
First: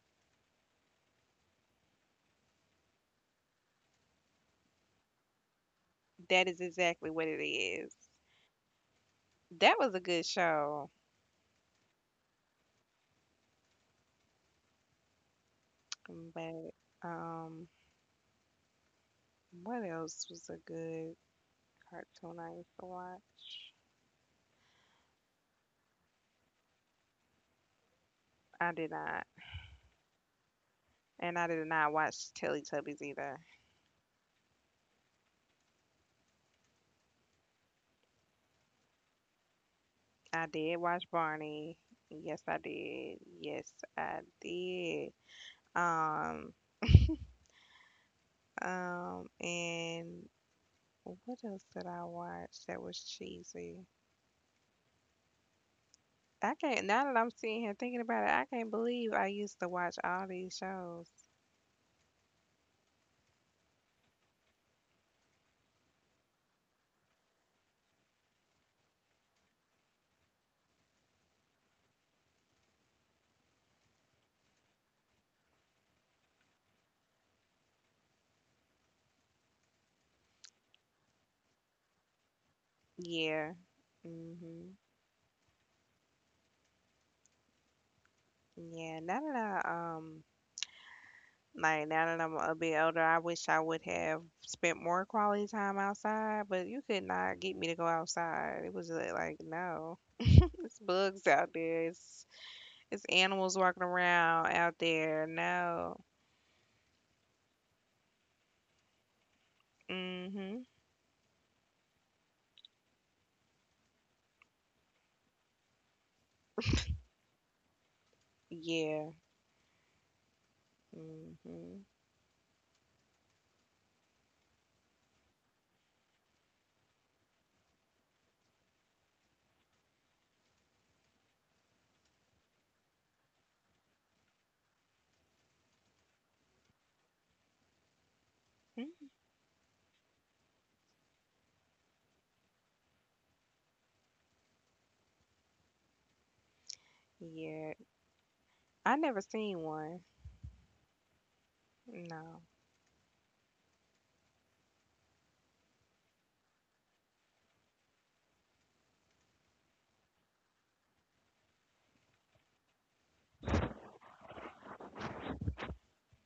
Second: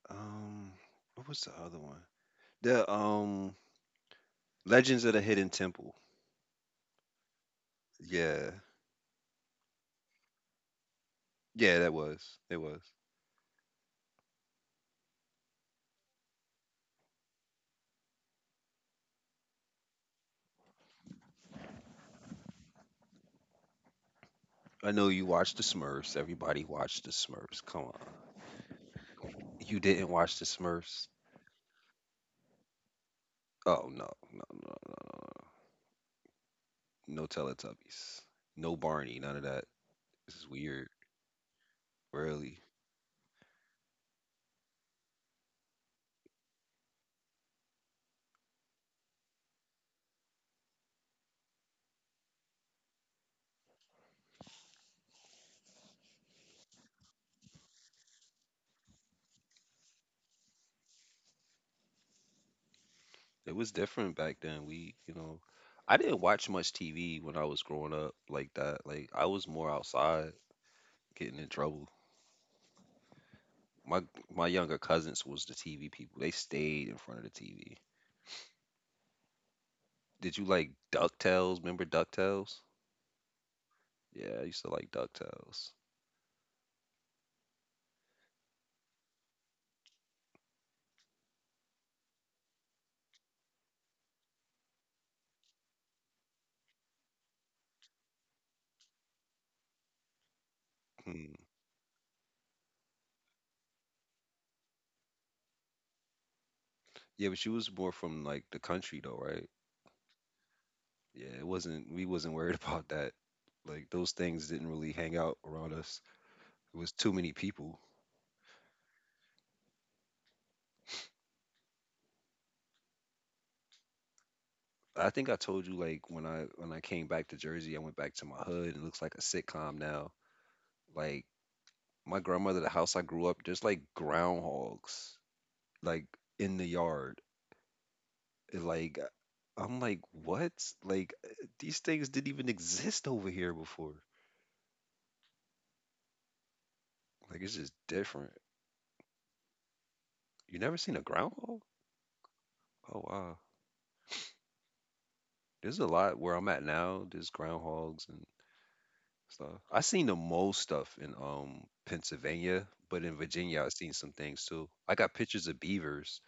[SPEAKER 1] Um, what was the other one? The Legends of the Hidden Temple.
[SPEAKER 2] That is exactly what it is.
[SPEAKER 1] Yeah,
[SPEAKER 2] That was a good show.
[SPEAKER 1] yeah, that was. It was.
[SPEAKER 2] But um what else was a good cartoon I used to watch?
[SPEAKER 1] I know you watched the Smurfs. Everybody watched the Smurfs. Come on.
[SPEAKER 2] I did not.
[SPEAKER 1] You didn't watch the Smurfs?
[SPEAKER 2] And I did not watch Teletubbies either.
[SPEAKER 1] Oh no, no, no, no, no. No. No Teletubbies. No Barney. None of that. This is
[SPEAKER 2] I did
[SPEAKER 1] weird.
[SPEAKER 2] watch Barney. Yes, I
[SPEAKER 1] Really.
[SPEAKER 2] did. Yes, I did. Um, and what else did I watch that was cheesy? I can't, now that I'm sitting here thinking about it, I can't believe I used to watch all these shows.
[SPEAKER 1] It was different back then. We, you know, I didn't watch much TV when I was growing up like that. Like I was more outside getting in trouble. My my younger cousins was the TV people. They stayed in front of the TV. Did you like DuckTales? Remember DuckTales?
[SPEAKER 2] Yeah.
[SPEAKER 1] Yeah, I used to
[SPEAKER 2] hmm
[SPEAKER 1] like DuckTales.
[SPEAKER 2] Yeah. Now that now that I'm a bit older, I wish I would have spent more quality time outside, but you could not get me to go outside. It was like, no. It's bugs
[SPEAKER 1] Hmm.
[SPEAKER 2] out there. It's animals walking around out there. No.
[SPEAKER 1] Yeah, but she was more from like the country though, right?
[SPEAKER 2] Mhm.
[SPEAKER 1] Yeah, it wasn't, we wasn't worried about that. Like those things didn't really hang out around us. It was too many people.
[SPEAKER 2] Yeah. Mhm.
[SPEAKER 1] I think I told you like when I came back to Jersey, I went back to my hood and it looks like a sitcom now. Like my grandmother, the house I grew up, there's like groundhogs, like, in the yard. And, like,
[SPEAKER 2] Mm,
[SPEAKER 1] I'm like, what? Like, eh, these things didn't even exist over here before. Like it's
[SPEAKER 2] yeah.
[SPEAKER 1] just different.
[SPEAKER 2] I never seen one.
[SPEAKER 1] You never seen a groundhog?
[SPEAKER 2] No.
[SPEAKER 1] Oh wow. There's a lot where I'm at now. There's groundhogs and stuff. I seen the most stuff in Pennsylvania, but in Virginia, I seen some things too. I got pictures of beavers.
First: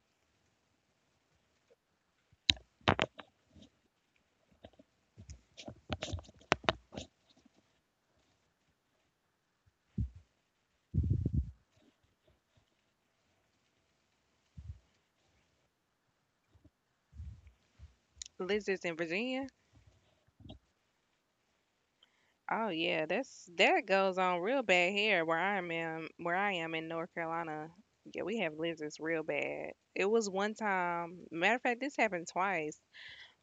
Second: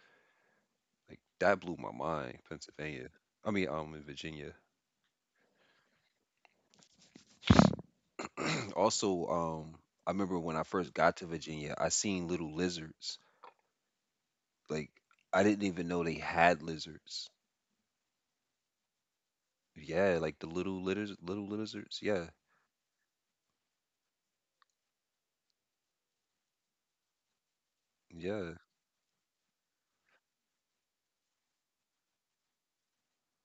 [SPEAKER 1] Like that blew my mind. Pennsylvania. I mean, in Virginia. Also, I remember when I first got to Virginia, I seen little lizards. Like I didn't even know they had lizards.
[SPEAKER 2] Lizards in Virginia?
[SPEAKER 1] Yeah, like the little lizards, little lizards. Yeah,
[SPEAKER 2] Oh yeah, that's that goes on real bad here where I am in where I am in North Carolina. Yeah, we
[SPEAKER 1] yeah.
[SPEAKER 2] have lizards real bad. It was one time, matter of fact, this happened twice.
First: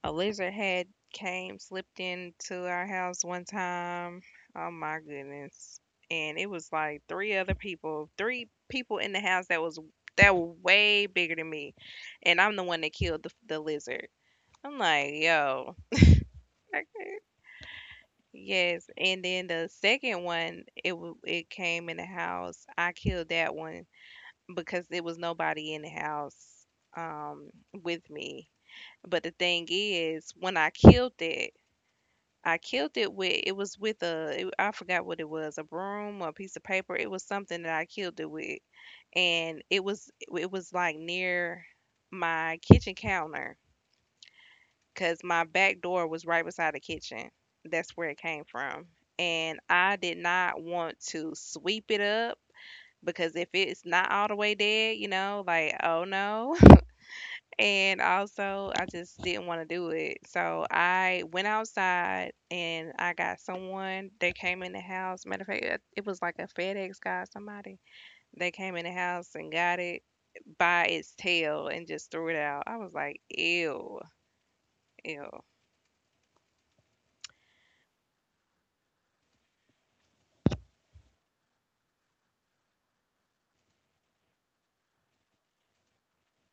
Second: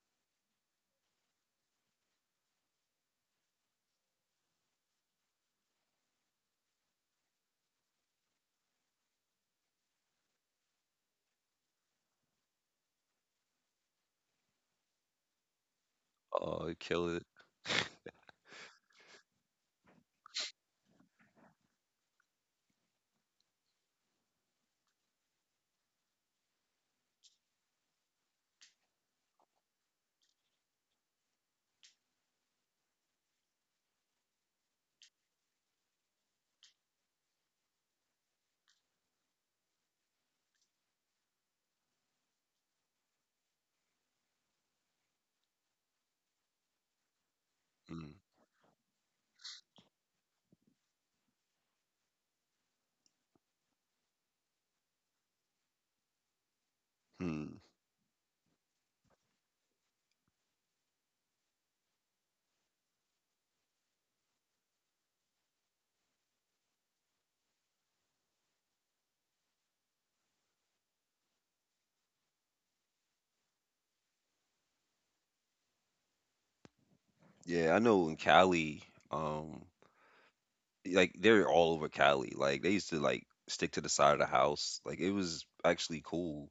[SPEAKER 2] A lizard had came slipped into our house one time. Oh my goodness. And it was like three people in the house that were way bigger than me. And I'm the one that killed the lizard. I'm like, yo,
[SPEAKER 1] Oh, kill it.
[SPEAKER 2] yes, and then the second one, it came in the house. I killed that one because there was nobody in the house um with me. But the thing is, when I killed it with it was with a it, I forgot what it was, a broom or a piece of paper. It was something that I killed it with, and it was like near my kitchen counter 'cause my back door was right beside the kitchen. That's where it came from. And I did not want to sweep it up because if it's not all the way dead, you know, like, oh no.
[SPEAKER 1] Mm-hmm.
[SPEAKER 2] And also, I just didn't want to do it. So I went outside and I got someone. They came in the house. Matter of fact, it was like a FedEx guy, somebody. They came in the house and got it by its tail and just threw it out. I was like, ew, ew.
[SPEAKER 1] Yeah, I know in Cali, um, like they're all over Cali. Like they used to like stick to the side of the house. Like it was actually cool.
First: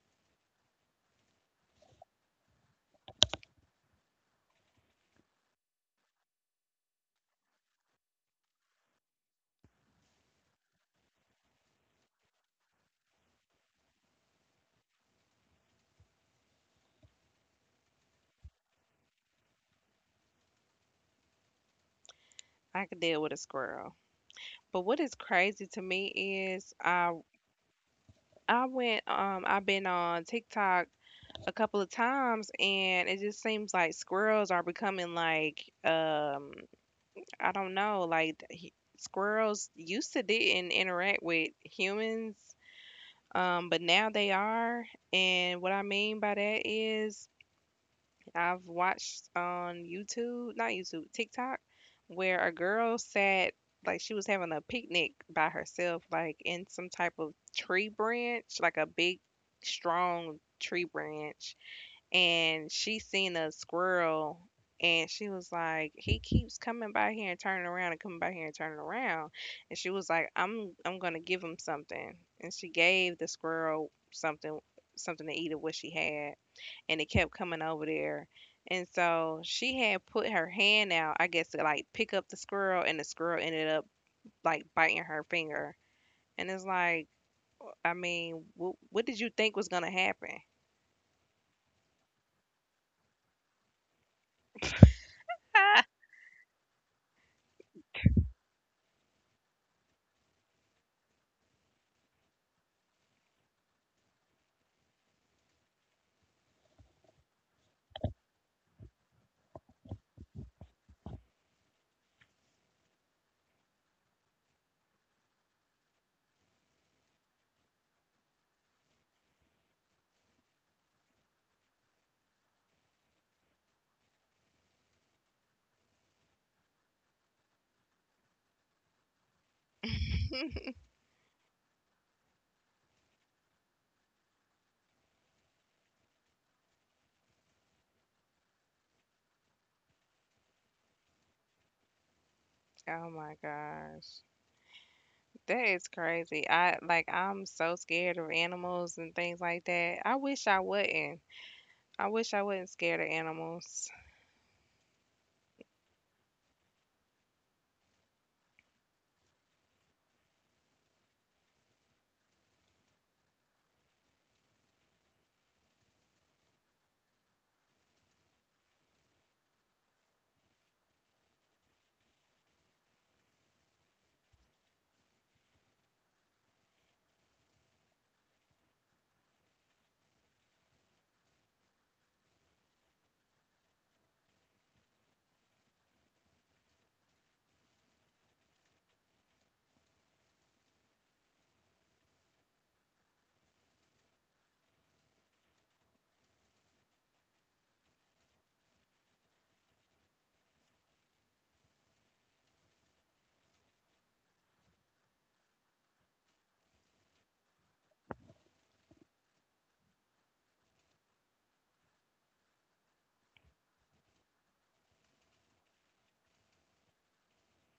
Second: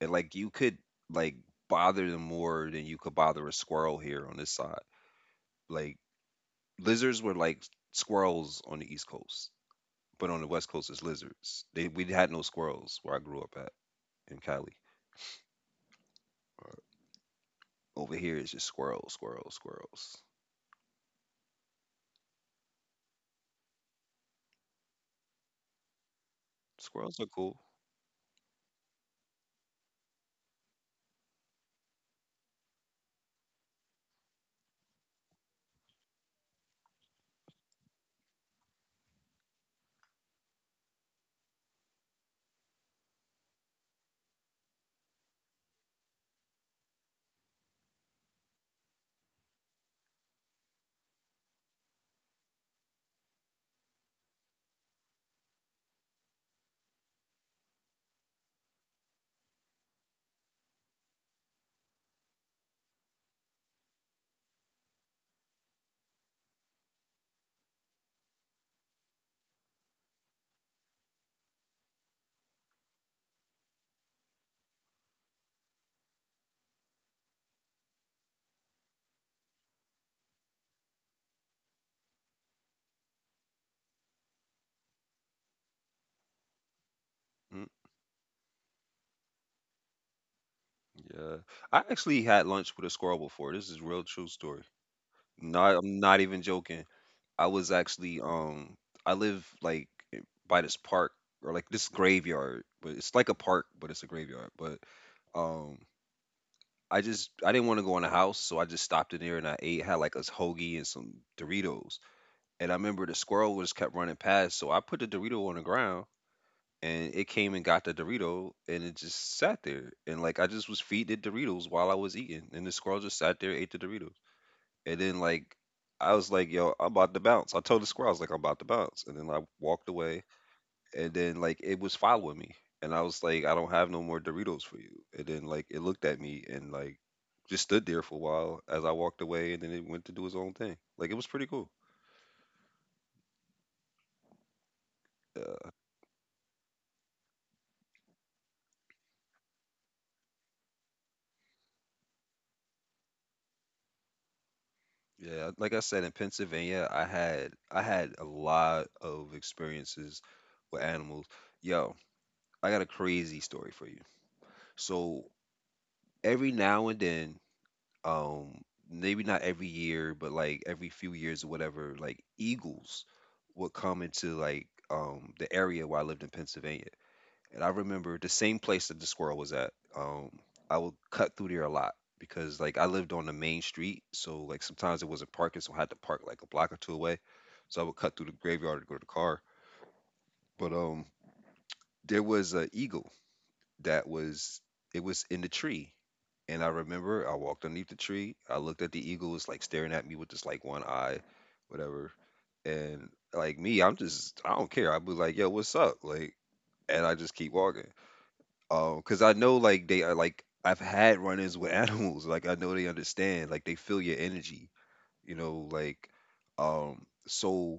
[SPEAKER 1] And like you could, like, bother them more than you could bother a squirrel here on this side. Like lizards were like squirrels on the East Coast, but on the West Coast it's lizards. They We had no squirrels where I grew up at in Cali. Over here it's just squirrels, squirrels, squirrels.
[SPEAKER 2] I could deal with a squirrel. But what is crazy to me is
[SPEAKER 1] Squirrels are cool.
[SPEAKER 2] I've been on TikTok a couple of times, and it just seems like squirrels are becoming like, I don't know, like squirrels used to didn't interact with humans, but now they are. And what I mean by that is I've watched on YouTube, not YouTube, TikTok, where a girl sat, like she was having a picnic by herself, like in some type of tree branch, like a big, strong tree branch, and she seen a squirrel. And she was like, he keeps coming by here and turning around and coming by here and turning around. And she was like, I'm gonna give him something. And she gave the squirrel something to eat of what she had, and it kept coming over there. And so she had put her hand out, I guess, to like pick up the squirrel, and the squirrel ended up like biting her finger. And it's like,
[SPEAKER 1] hmm,
[SPEAKER 2] I mean, what did you think was gonna happen?
[SPEAKER 1] Yeah. I actually had lunch with a squirrel before. This is real true story. Not I'm not even joking. I was actually I live like i- by this park or like this graveyard, but it's like a park, but it's a graveyard. But um I just I didn't want to go in the house, so I just stopped in there and I ate, had like a hoagie and some Doritos. And I remember the squirrel was kept running past, so I put the Dorito on the ground and it came and got the Dorito and it just sat there. And like I just was feeding it Doritos while I was eating. And the squirrel just sat there, ate the Doritos. And then like I was like, yo, I'm about to bounce. I told the squirrel, I was like, I'm about to bounce. And then I walked away. And then like it was following me. And I was like, I don't have no more Doritos for you. And then like it looked at me and like just stood there for a while as I walked away and then it went to do its own thing. Like it was pretty cool.
[SPEAKER 2] Oh my gosh. That is crazy. I, like, I'm so scared of animals and things like that. I wish I wasn't scared of animals.
[SPEAKER 1] Yeah, like I said, in Pennsylvania, I had a lot of experiences with animals. Yo, I got a crazy story for you. So every now and then, um, maybe not every year, but like every few years or whatever, like eagles would come into like the area where I lived in Pennsylvania. And I remember the same place that the squirrel was at. I would cut through there a lot because like I lived on the main street, so like sometimes it wasn't parking, so I had to park like a block or two away. So I would cut through the graveyard to go to the car. But there was an eagle that was it was in the tree, and I remember I walked underneath the tree. I looked at the eagle, was like staring at me with just like one eye, whatever. And like me, I'm just I don't care. I'd be like, yo, what's up? Like, and I just keep walking, cause I know, like, they are, like I've had run-ins with animals, like, I know they understand, like, they feel your energy, you know, like, so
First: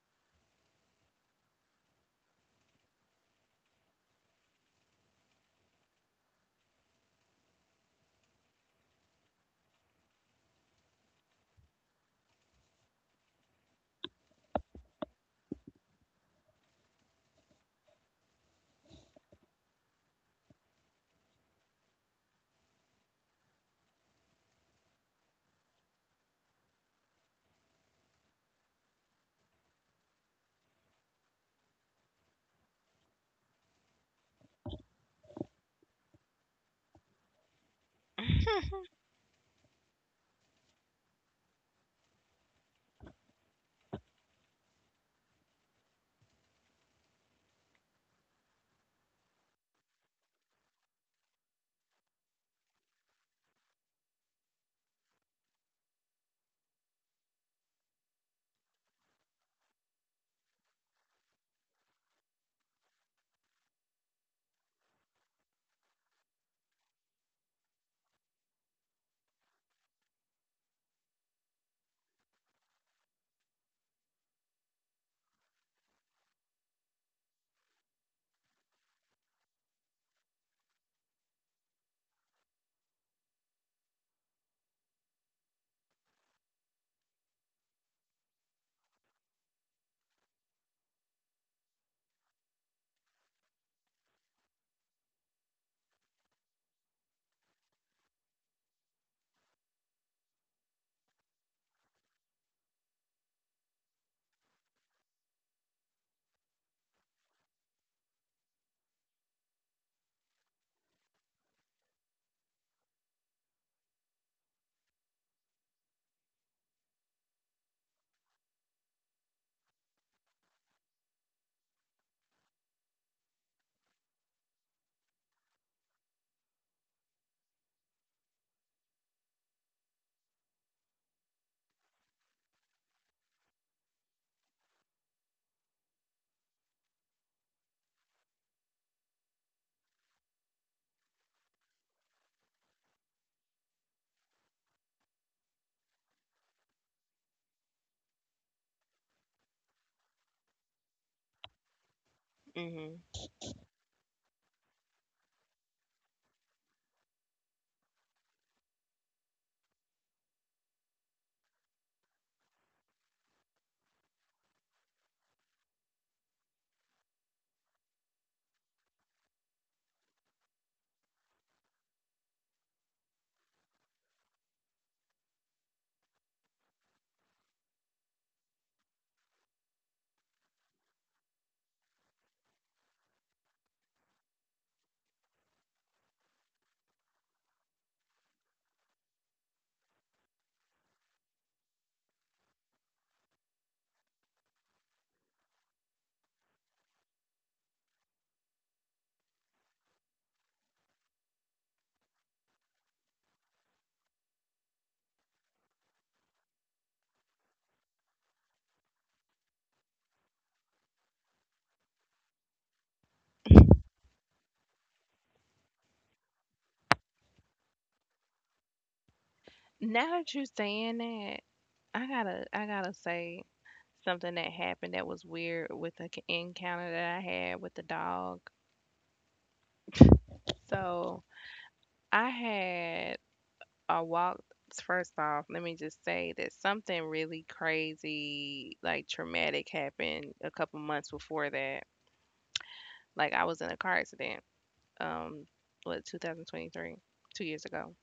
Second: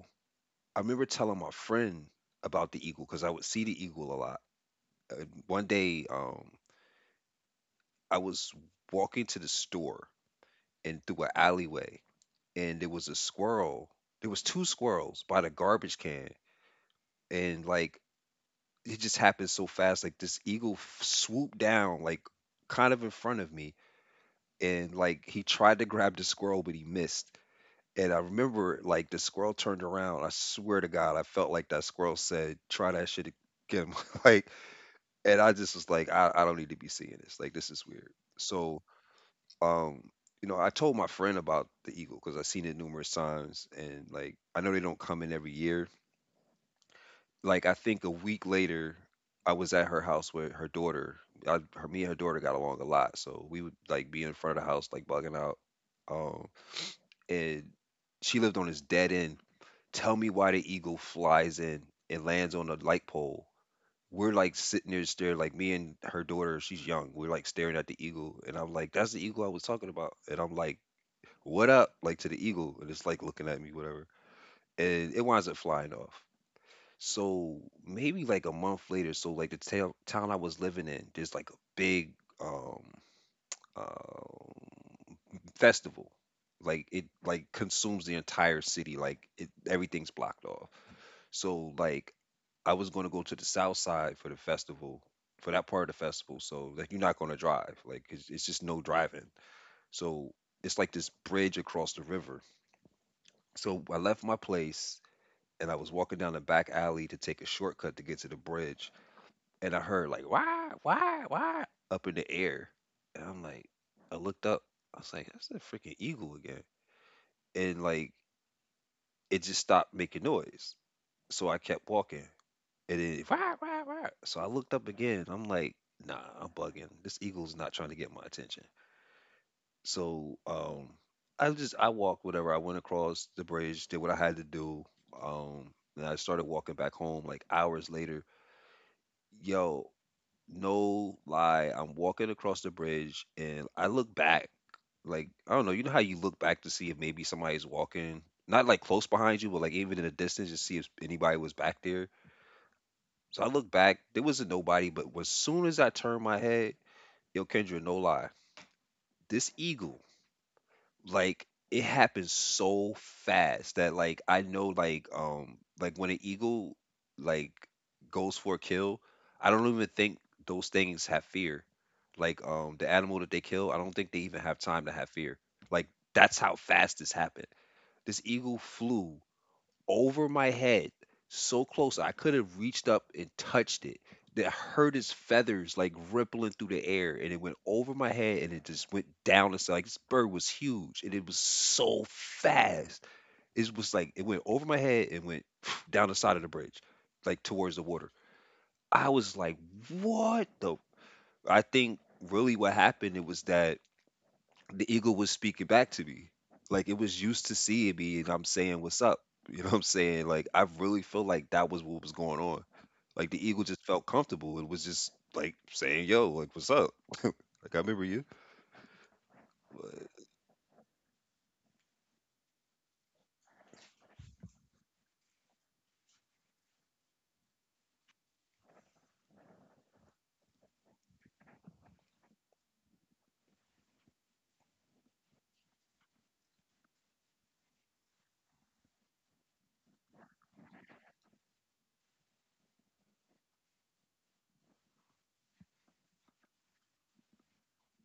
[SPEAKER 1] I remember telling my friend about the eagle because I would see the eagle a lot, and one day, I was walking to the store and through an alleyway, and there was a squirrel there was 2 squirrels by the garbage can, and, like, it just happened so fast, like, this eagle f swooped down, like, kind of in front of me, and like he tried to grab the squirrel, but he missed. And I remember like the squirrel turned around. I swear to God, I felt like that squirrel said, "Try that shit again." Like, and I just was like, I don't need to be seeing this. Like, this is weird. So, um, you know, I told my friend about the eagle because I've seen it numerous times, and like I know they don't come in every year. Like, I think a week later, I was at her house with her daughter. Me and her daughter got along a lot, so we would like be in front of the house, like bugging out. Um, and she lived on this dead end. Tell me why the eagle flies in and lands on a light pole. We're like sitting there staring, like me and her daughter, she's young. We're like staring at the eagle. And I'm like, that's the eagle I was talking about. And I'm like, what up? Like, to the eagle. And it's like looking at me, whatever. And it winds up flying off. So maybe like a month later, so like the town I was living in, there's like a big um um, festival. Like it like consumes the entire city. Like it, everything's blocked off. So like I was gonna go to the south side for the festival, for that part of the festival. So like you're not gonna drive. Like it's just no driving. So it's like this bridge across the river. So I left my place and I was walking down the back alley to take a shortcut to get to the bridge and I heard like why up in the air, and I'm like I looked up. I was like that's a freaking eagle again, and like it just stopped making noise. So I kept walking, and then why why. So I looked up again. I'm like nah, I'm bugging. This eagle's not trying to get my attention. So I just I walked whatever. I went across the bridge, did what I had to do. Um, and I started walking back home like hours later. Yo, no lie, I'm walking across the bridge and I look back. Like, I don't know, you know how you look back to see if maybe somebody's walking, not like close behind you, but like even in the distance to see if anybody was back there.
[SPEAKER 2] hmm
[SPEAKER 1] So I look back, there wasn't nobody, but as soon as I turned my head, yo, Kendra, no lie, this eagle, like it happens so fast that like I know like when an eagle like goes for a kill, I don't even think those things have fear. Like the animal that they kill, I don't think they even have time to have fear. Like that's how fast this happened. This eagle flew over my head, so close I could have reached up and touched it. That hurt his feathers like rippling through the air, and it went over my head, and it just went down. It's like this bird was huge, and it was so fast. It was like it went over my head and went down the side of the bridge, like towards the water. I was like, "What the?" I think really what happened it was that the ego was speaking back to me. Like it was used to seeing me and I'm saying what's up. You know what I'm saying? Like I really feel like that was what was going on. Like the ego just felt comfortable and was just like saying, "Yo, like what's up? Like I remember you."
[SPEAKER 2] Now
[SPEAKER 1] But
[SPEAKER 2] that you're saying that, I gotta say something that happened that was weird with an encounter that I had with the dog. So I had a walk. First off, let me just say that something really crazy, like traumatic, happened a couple months before that. Like I was in a car accident. Um, what, 2023, 2 years ago.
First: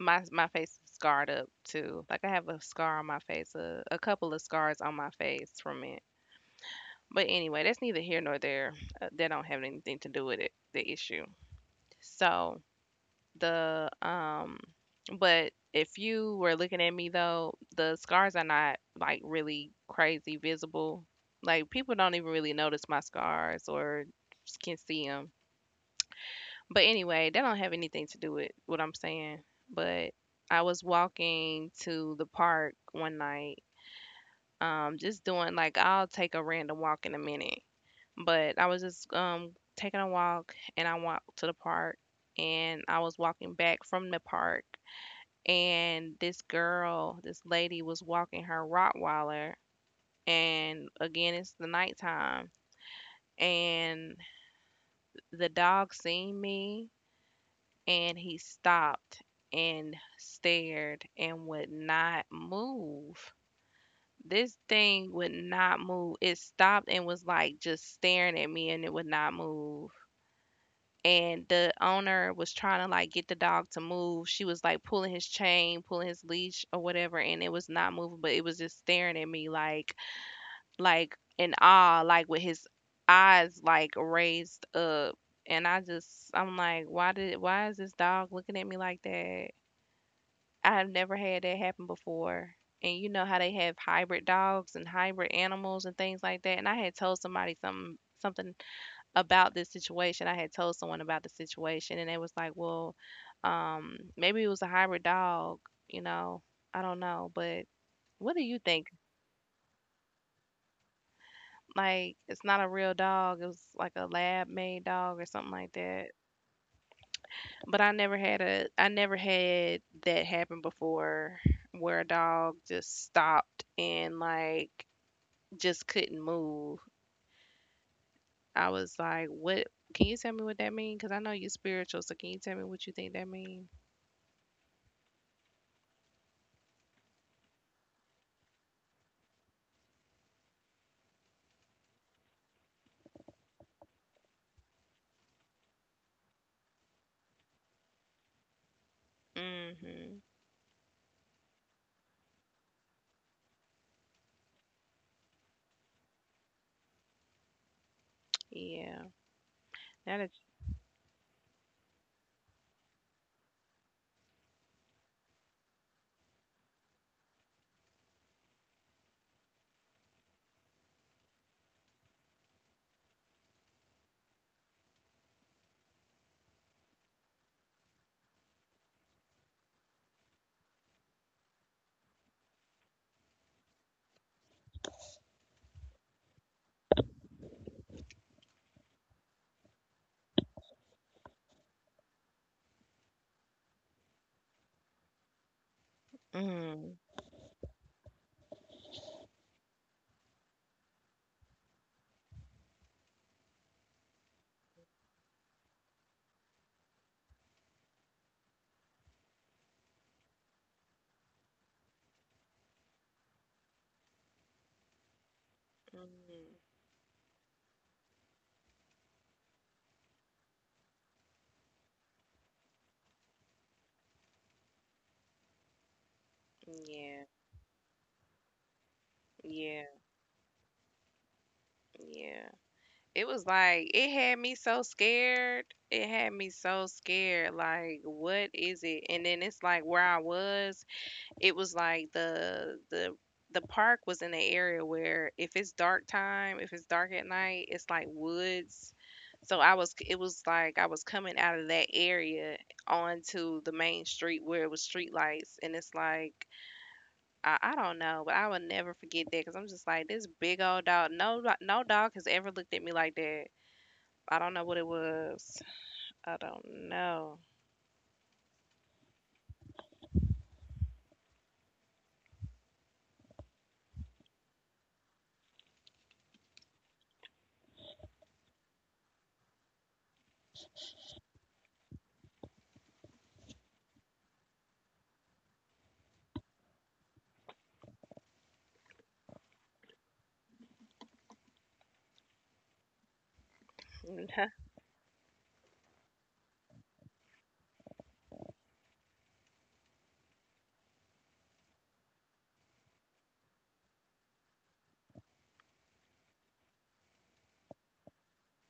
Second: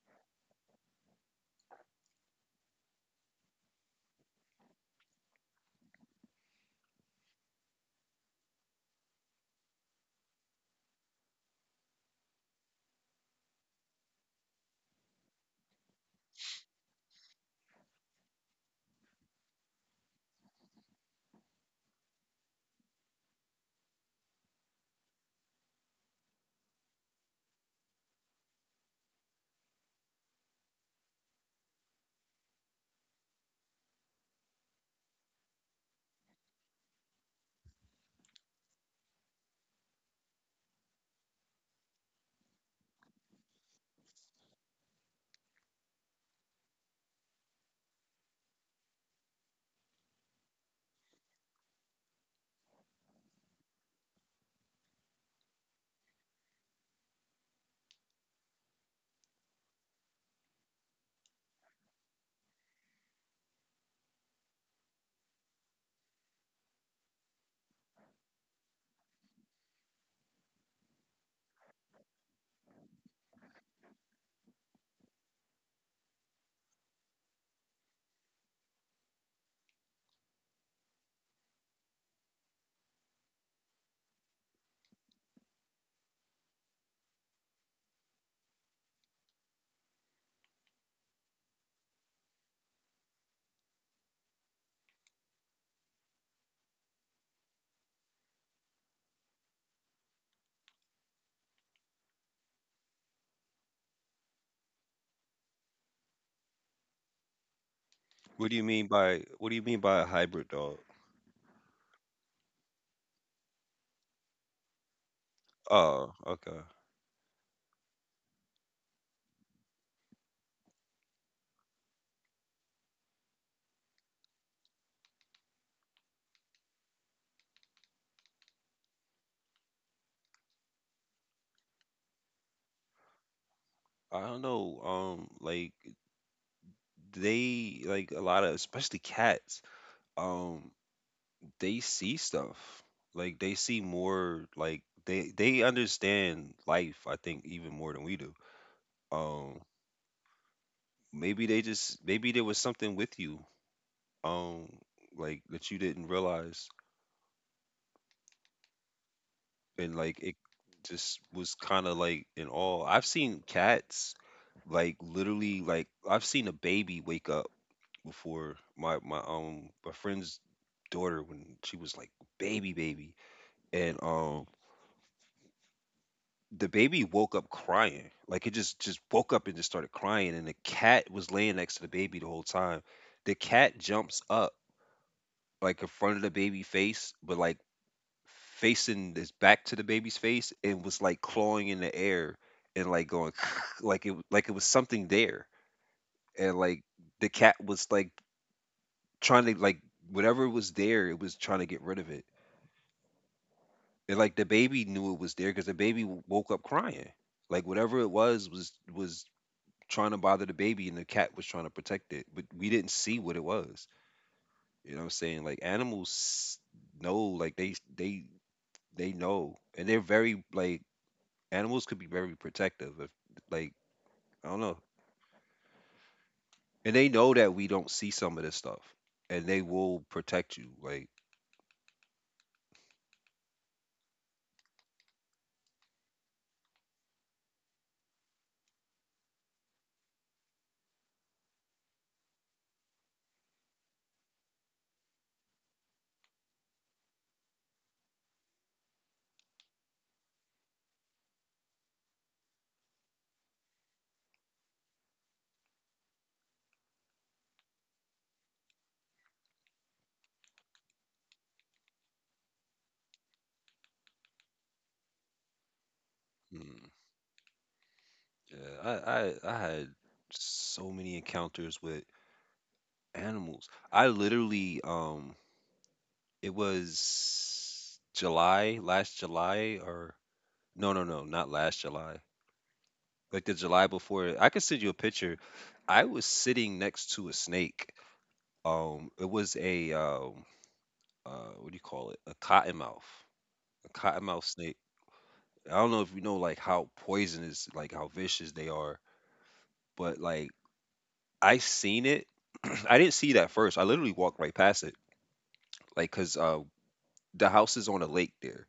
[SPEAKER 2] My face is scarred up too. Like I have a scar on my face, a couple of scars on my face from it. But anyway, that's neither here nor there. That don't have anything to do with it, the issue. So the But if you were looking at me though, the scars are not like really crazy visible. Like people don't even really notice my scars or just can see them. But anyway, that don't have anything to do with what I'm saying. But I was walking to the park one night, just doing like I'll take a random walk in a minute, but I was just taking a walk, and I walked to the park, and I was walking back from the park, and this girl, this lady was walking her Rottweiler, and again, it's the nighttime, and the dog seen me and he stopped and stared and would not move. This thing would not move. It stopped and was like just staring at me and it would not move. And the owner was trying to like get the dog to move. She was like pulling his chain, pulling his leash or whatever, and it was not moving, but it was just staring at me, like in awe, like with his eyes like raised up. And I just, I'm like, why is this dog looking at me like that? I've never had that happen before. And you know how they have hybrid dogs and hybrid animals and things like that. And I had told somebody something about this situation. I had told someone about the situation, and they was like, "Well, maybe it was a hybrid dog. You know, I don't know, but what do
[SPEAKER 1] What do
[SPEAKER 2] you
[SPEAKER 1] you
[SPEAKER 2] think?
[SPEAKER 1] mean by what do you mean by a hybrid dog?
[SPEAKER 2] Like, it's not a real dog. It was like a lab-made dog or something like that.
[SPEAKER 1] Oh, okay.
[SPEAKER 2] But I never had that happen before," where a dog just stopped and like just couldn't move. I was like, "What? Can you tell me what that means? Because I know you're spiritual, so can you tell me what you think that means?"
[SPEAKER 1] I don't know. Like they, like a lot of, especially cats. Um, they see stuff. Like they see more, like they understand life, I think, even more than we do. Um
[SPEAKER 2] Mm-hmm.
[SPEAKER 1] Maybe they just, maybe there was something with you, um, like that you didn't realize,
[SPEAKER 2] Yeah.
[SPEAKER 1] and
[SPEAKER 2] Now
[SPEAKER 1] like
[SPEAKER 2] that.
[SPEAKER 1] it just was kinda like in awe. I've seen cats like literally, like I've seen a baby wake up before my friend's daughter when she was like baby and the baby woke up crying. Like it just woke up and just started crying. And the cat was laying next to the baby the whole time. The cat jumps up like in front of the baby face, but like facing this back to the baby's face, and was like clawing in the air and like going like it was something there. And like
[SPEAKER 2] Mm.
[SPEAKER 1] the cat was like trying to, like, whatever was there, it was trying to get rid of it. And like the baby knew it was there because the baby woke up crying. Like whatever it was was trying to bother the baby and the cat was trying to protect it, but we didn't see what it was. You know what I'm saying? Like
[SPEAKER 2] Mm,
[SPEAKER 1] animals know, like they know, and they're very like, animals could be very protective if, like, I don't know. And they
[SPEAKER 2] yeah,
[SPEAKER 1] know that we don't see some of this stuff, and they
[SPEAKER 2] yeah,
[SPEAKER 1] will protect you. Like,
[SPEAKER 2] yeah. It was like it had me so scared. It had me so scared. Like, what is it? And then it's like where I was. It was like the park was in an area where if it's dark at night, it's like woods. So I was it was like I was coming out of that area onto the main street where it was street lights, and it's like I don't know, but I will never forget that because I'm just like this big old dog. No, like, no dog has ever looked at me like that. I don't know what it was. I
[SPEAKER 1] mm,
[SPEAKER 2] don't know.
[SPEAKER 1] yeah, I had so many encounters with animals. I literally, it was July, last July, or no, no, no, not last July. Like the July before, I could send you a picture. I was sitting next to a snake. It was a what do you call it? A cottonmouth snake. I don't know if you know like how poisonous, like how vicious they are, but like I seen it. I didn't see that first. I literally walked right past it, like because the house is on a lake there,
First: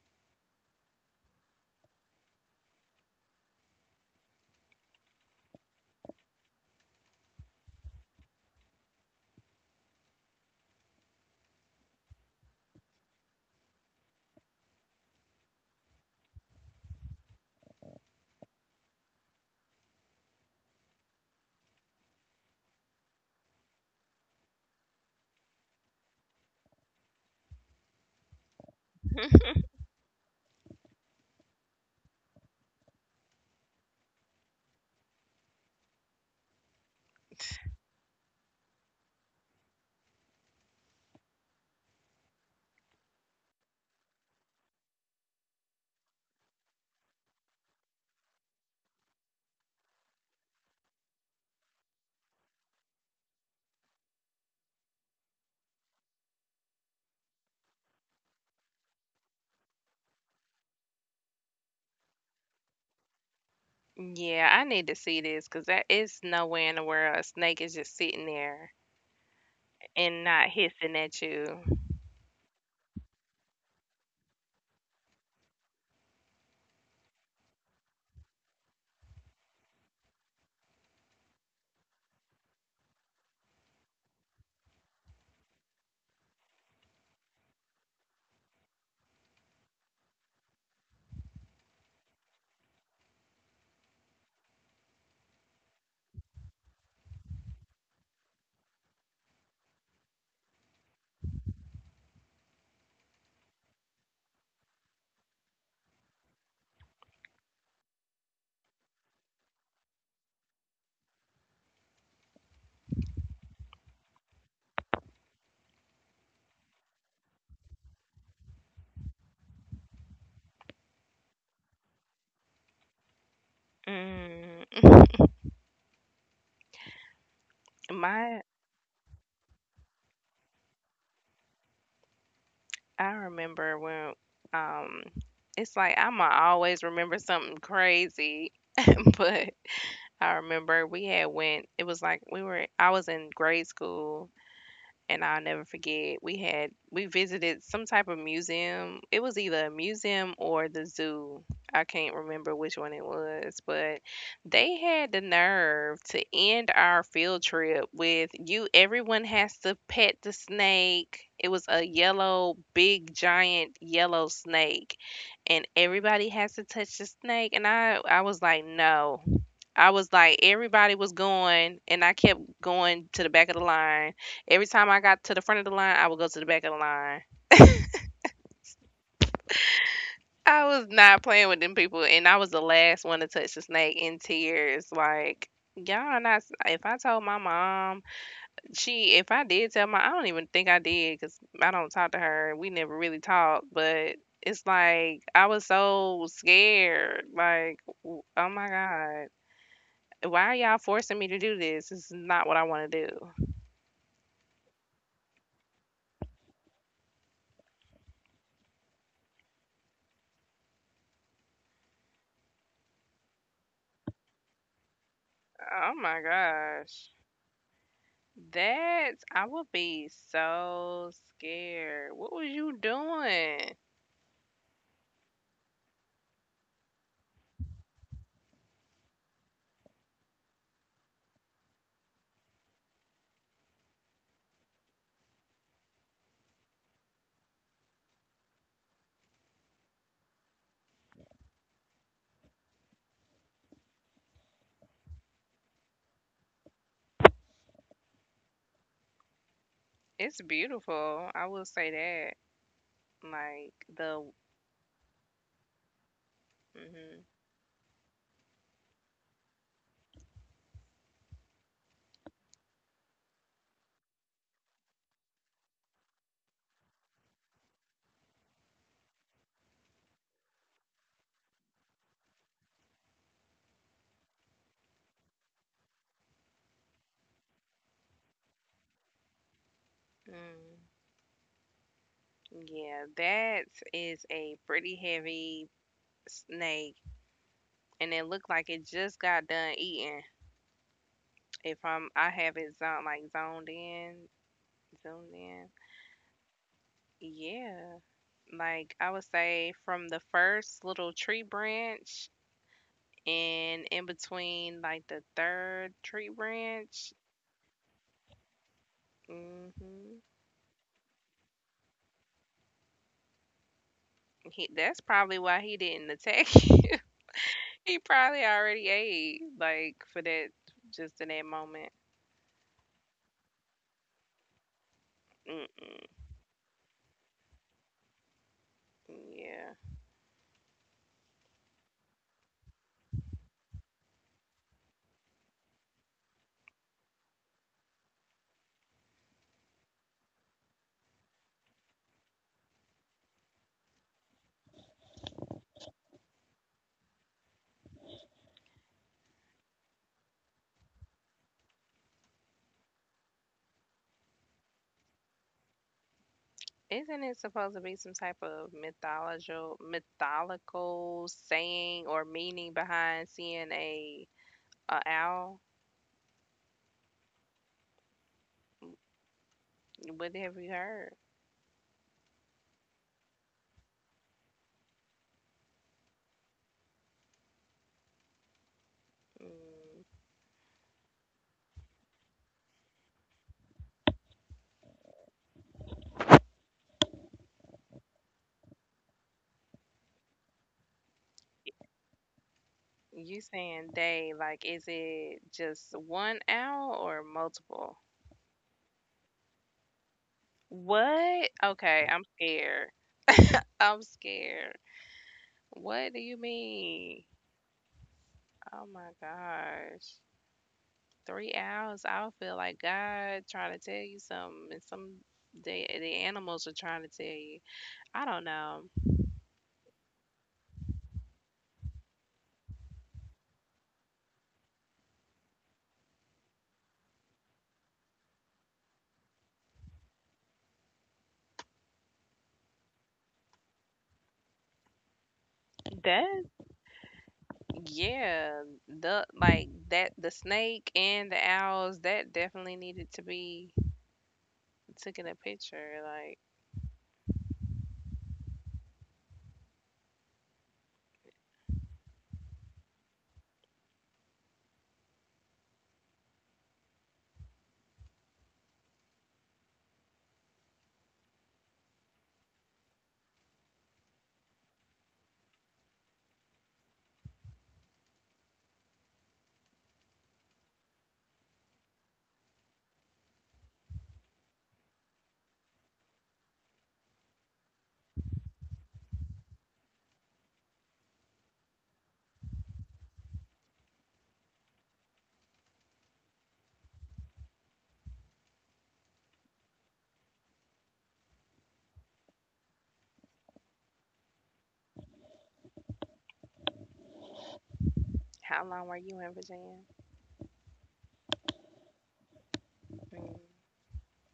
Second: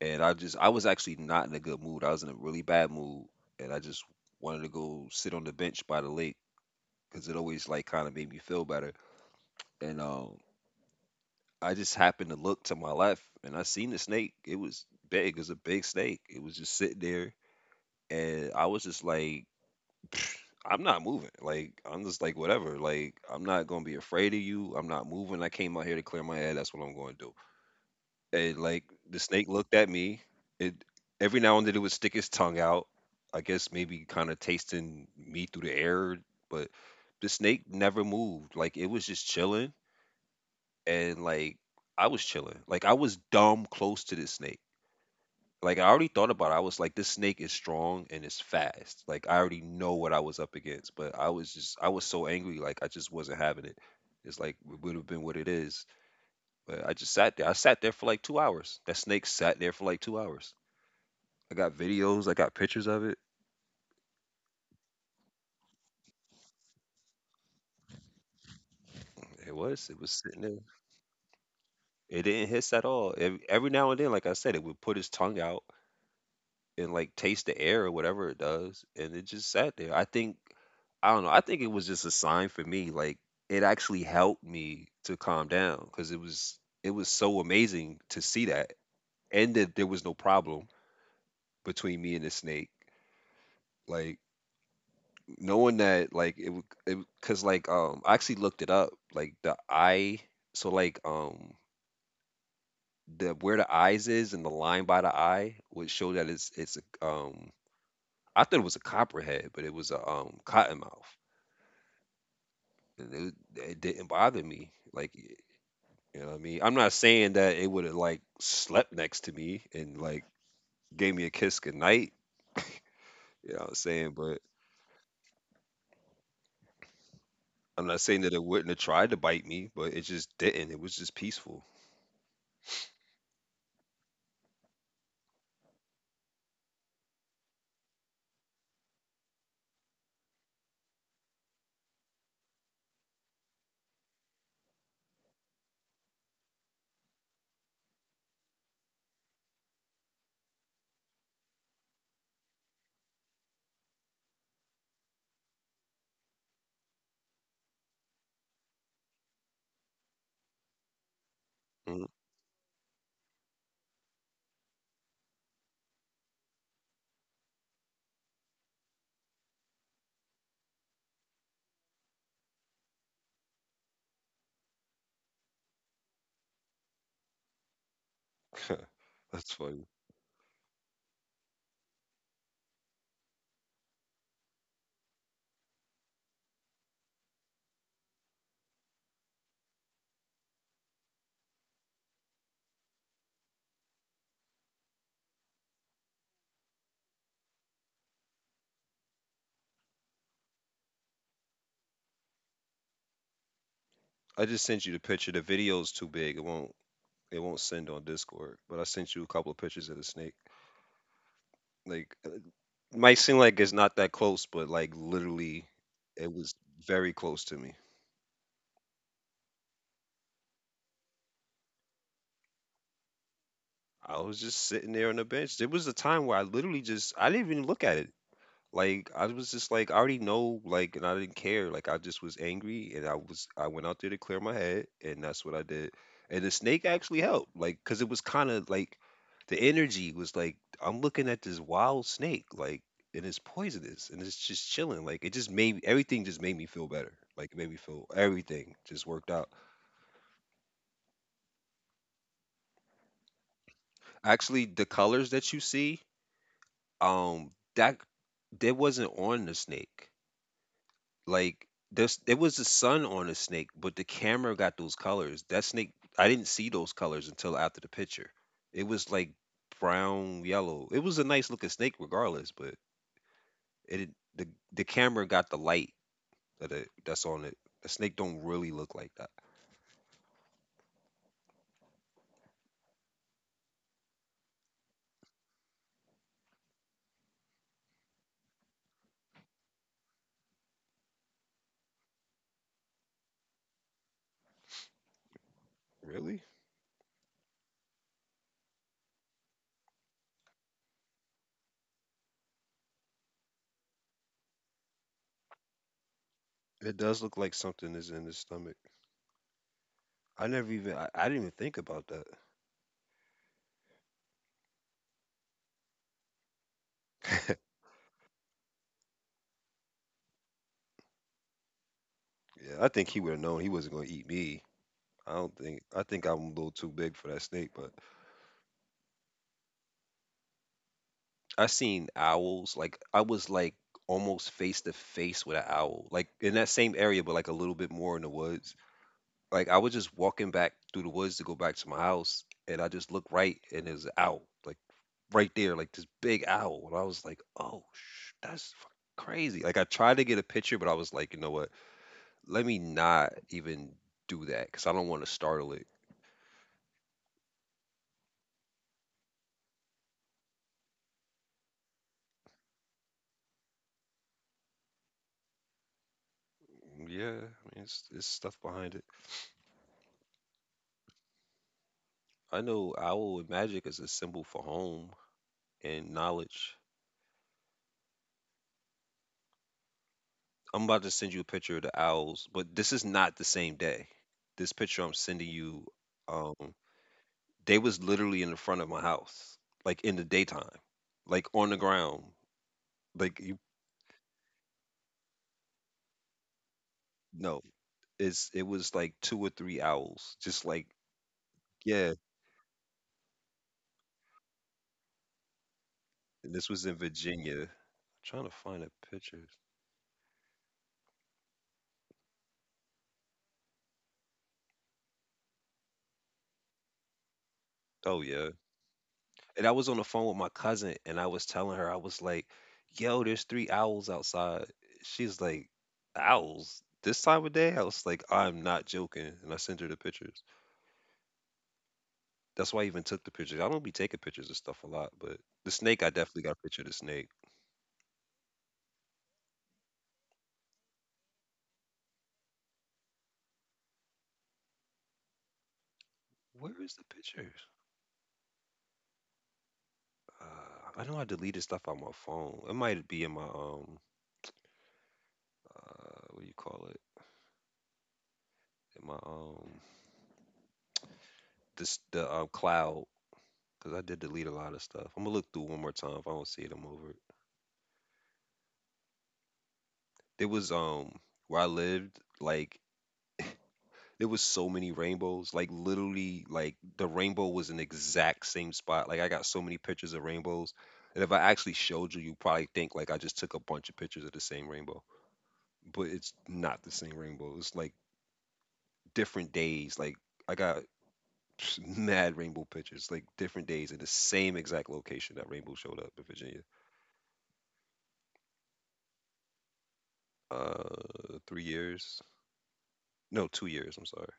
[SPEAKER 1] and I was actually not in a good mood. I was in a really bad mood, and I just wanted to go sit on the bench by the lake because it always like kind of made me feel better. And I just happened to look to my left, and I seen the snake. It was big. It was a big snake. It was just sitting there, and I was just like, I'm not moving. Like I'm just like whatever. Like I'm not gonna be afraid of you. I'm not moving. I came out here to clear my head. That's what I'm going to do. And like the snake looked at me. It, every now and then, it would stick its tongue out. I guess maybe kind of tasting me through the air, but the snake never moved. Like it was just chilling, and like I was chilling. Like I was dumb close to this snake. Like I already thought about it. I was like, this snake is strong and it's fast. Like I already know what I was up against. But I was so angry, like I just wasn't having it. It's like it would have been what it is. But I just sat there. I sat there for like 2 hours. That snake sat there for like 2 hours. I got videos, I got pictures of it.
[SPEAKER 2] Yeah, I need to see this because that is nowhere in the world a snake is just sitting there
[SPEAKER 1] It was
[SPEAKER 2] and
[SPEAKER 1] sitting
[SPEAKER 2] not
[SPEAKER 1] there.
[SPEAKER 2] hissing at you.
[SPEAKER 1] It didn't hiss at all. Every now and then, like I said, it would put its tongue out and like taste the air or whatever it does, and it just sat there. I don't know. I think it was just a sign for me. Like it actually helped me to calm down because it was so amazing to see that, and that there was no problem between me and the snake. Like knowing that, like it, because like I actually looked it up. Like the eye, so like, the where the eyes is and the line by the eye would show that it's, I thought it was a copperhead, but it was a cottonmouth. It didn't bother me. Like, you know what I mean? I'm not saying that it would have like slept next to me and like gave me a kiss goodnight. You know what I'm saying? But
[SPEAKER 2] Mm,
[SPEAKER 1] I'm not saying that
[SPEAKER 2] my,
[SPEAKER 1] it wouldn't have tried to bite me, but it just didn't. It was just peaceful.
[SPEAKER 2] I remember um, it's like I'ma always remember something crazy, but I remember we had went. It was like we were. I was in grade school, and I'll never forget we had we visited some type of museum. It was either a museum or the zoo. I can't remember which one it was, but they had the nerve to end our field trip with you everyone has to pet the snake. It was a
[SPEAKER 1] Mhm.
[SPEAKER 2] yellow, big giant yellow snake, and everybody has to touch the snake, and I was like, "No, I was like, everybody was going, and I kept going to the back of the line. Every time I got to the front of the line, I would go to the back of the line.
[SPEAKER 1] That's funny.
[SPEAKER 2] I was not playing with them people, and I was the last one to touch the snake in tears. Like, y'all are not. If I told my mom, she, if I did tell my, I don't even think I did because I don't talk to her. We never really talked, but it's like I was so scared. Like, oh my God, why are y'all forcing me to do this? This is not what I want to do.
[SPEAKER 1] I just sent you the picture. The video's too big. It won't. It won't send on Discord. But I sent you a couple of pictures of the snake. Like, might seem like it's not that close, but like literally,
[SPEAKER 2] Oh my
[SPEAKER 1] it was
[SPEAKER 2] gosh.
[SPEAKER 1] very close to me.
[SPEAKER 2] That I would be so scared. What was you doing?
[SPEAKER 1] I was just sitting there on the bench. There was a time where I literally just I didn't even look at it. Like I was just like, I already know like, and I didn't care. Like I just was angry, and I went out there to clear my head and that's what I did. And the snake actually helped, like, cuz it was kind of like, the energy was like, I'm looking at this wild snake, like, and it's poisonous and it's just chilling, like it just made everything, just made me feel better. Like it made me feel everything just worked out.
[SPEAKER 2] It's beautiful. I will say that. Like the
[SPEAKER 1] Actually the colors that you see,
[SPEAKER 2] mhm,
[SPEAKER 1] that that wasn't on the snake. Like this, it was the sun on the snake, but the camera got those colors. That snake, I didn't see those colors until after the picture. It was like brown, yellow. It was a nice looking snake, regardless. But it didn't, the camera got the light that that's on it. The snake don't really look like that.
[SPEAKER 2] mm yeah, that is a pretty heavy snake, and it looked like it just got done eating. If I'm I have it zoned, like zoned in, zoomed in.
[SPEAKER 1] Really?
[SPEAKER 2] Yeah. Like I would say from the first little tree branch and in between like the third tree
[SPEAKER 1] It
[SPEAKER 2] branch.
[SPEAKER 1] does look like something is in his stomach.
[SPEAKER 2] hmm
[SPEAKER 1] I never even, I didn't even think about that.
[SPEAKER 2] That's probably why he didn't attack you. He probably already ate, like, for that just in that moment.
[SPEAKER 1] Yeah, I think he would have known he wasn't gonna eat me. I don't think I
[SPEAKER 2] Mm-mm.
[SPEAKER 1] think I'm a little too big for that snake, but
[SPEAKER 2] Yeah,
[SPEAKER 1] I seen owls, like, I was, like, almost face to face with an owl, like, in that same area, but, like, a little bit more in the woods. Like, I was just walking back through the woods to go back to my house, and I just looked right, and there's an owl, like, right there, like, this big owl, and I was like, "Oh, sh, that's fucking crazy." Like, I tried to get a picture, but I was like, "You know what? Let me not even do that because I don't wanna startle it."
[SPEAKER 2] isn't it supposed to be some type of mythological saying or meaning behind seeing a owl?
[SPEAKER 1] Yeah, I mean, it's stuff behind it.
[SPEAKER 2] What have you heard?
[SPEAKER 1] I know owl and magic is a symbol for home and knowledge.
[SPEAKER 2] Mm.
[SPEAKER 1] I'm about to send you a picture of the owls, but this is not the same day. This picture I'm sending you, um, they was literally in the front of my house, like in the daytime, like on the ground. Like
[SPEAKER 2] You
[SPEAKER 1] you,
[SPEAKER 2] saying they, like, is it just one owl or
[SPEAKER 1] no,
[SPEAKER 2] multiple?
[SPEAKER 1] it was like 2 or 3 owls, just like,
[SPEAKER 2] What? Okay,
[SPEAKER 1] yeah.
[SPEAKER 2] I'm scared. I'm scared. What do you
[SPEAKER 1] And this was in
[SPEAKER 2] mean?
[SPEAKER 1] Virginia. I'm trying to find
[SPEAKER 2] Oh
[SPEAKER 1] a
[SPEAKER 2] my
[SPEAKER 1] picture.
[SPEAKER 2] gosh. 3 hours, I'll feel like God trying to tell you something, and some the animals are trying to tell you.
[SPEAKER 1] Oh
[SPEAKER 2] I don't
[SPEAKER 1] yeah,
[SPEAKER 2] know.
[SPEAKER 1] and I was on the phone with my cousin, and I was telling her, I was like, "Yo, there's 3 owls outside." She's like, "Owls this time of day?" I was like, "I'm not joking," and I sent her the pictures. That's why I even took the pictures. I don't be taking pictures of stuff a lot, but the snake, I definitely
[SPEAKER 2] That
[SPEAKER 1] got a picture of the snake.
[SPEAKER 2] Yeah, the like that the snake and the owls that definitely needed to be taken a picture. Like,
[SPEAKER 1] Where is the pictures? I know I deleted stuff on my phone. It might be in my what do you call it? In my this the cloud because I did delete a lot of stuff. I'm gonna look through one more time. If I don't see it, I'm over it. There was where I lived, like there was so many rainbows. Like literally, like the rainbow was in the exact same spot. Like I got so many pictures of rainbows. And if I actually showed you, you probably think like I just took a bunch of pictures of the same rainbow. But it's not the same rainbow. It's like different days. Like I got mad rainbow pictures, like different days in the same exact location that rainbow showed up in Virginia.
[SPEAKER 2] how long were you in Virginia?
[SPEAKER 1] 3 years.
[SPEAKER 2] Mm.
[SPEAKER 1] No, 2 years. I'm sorry.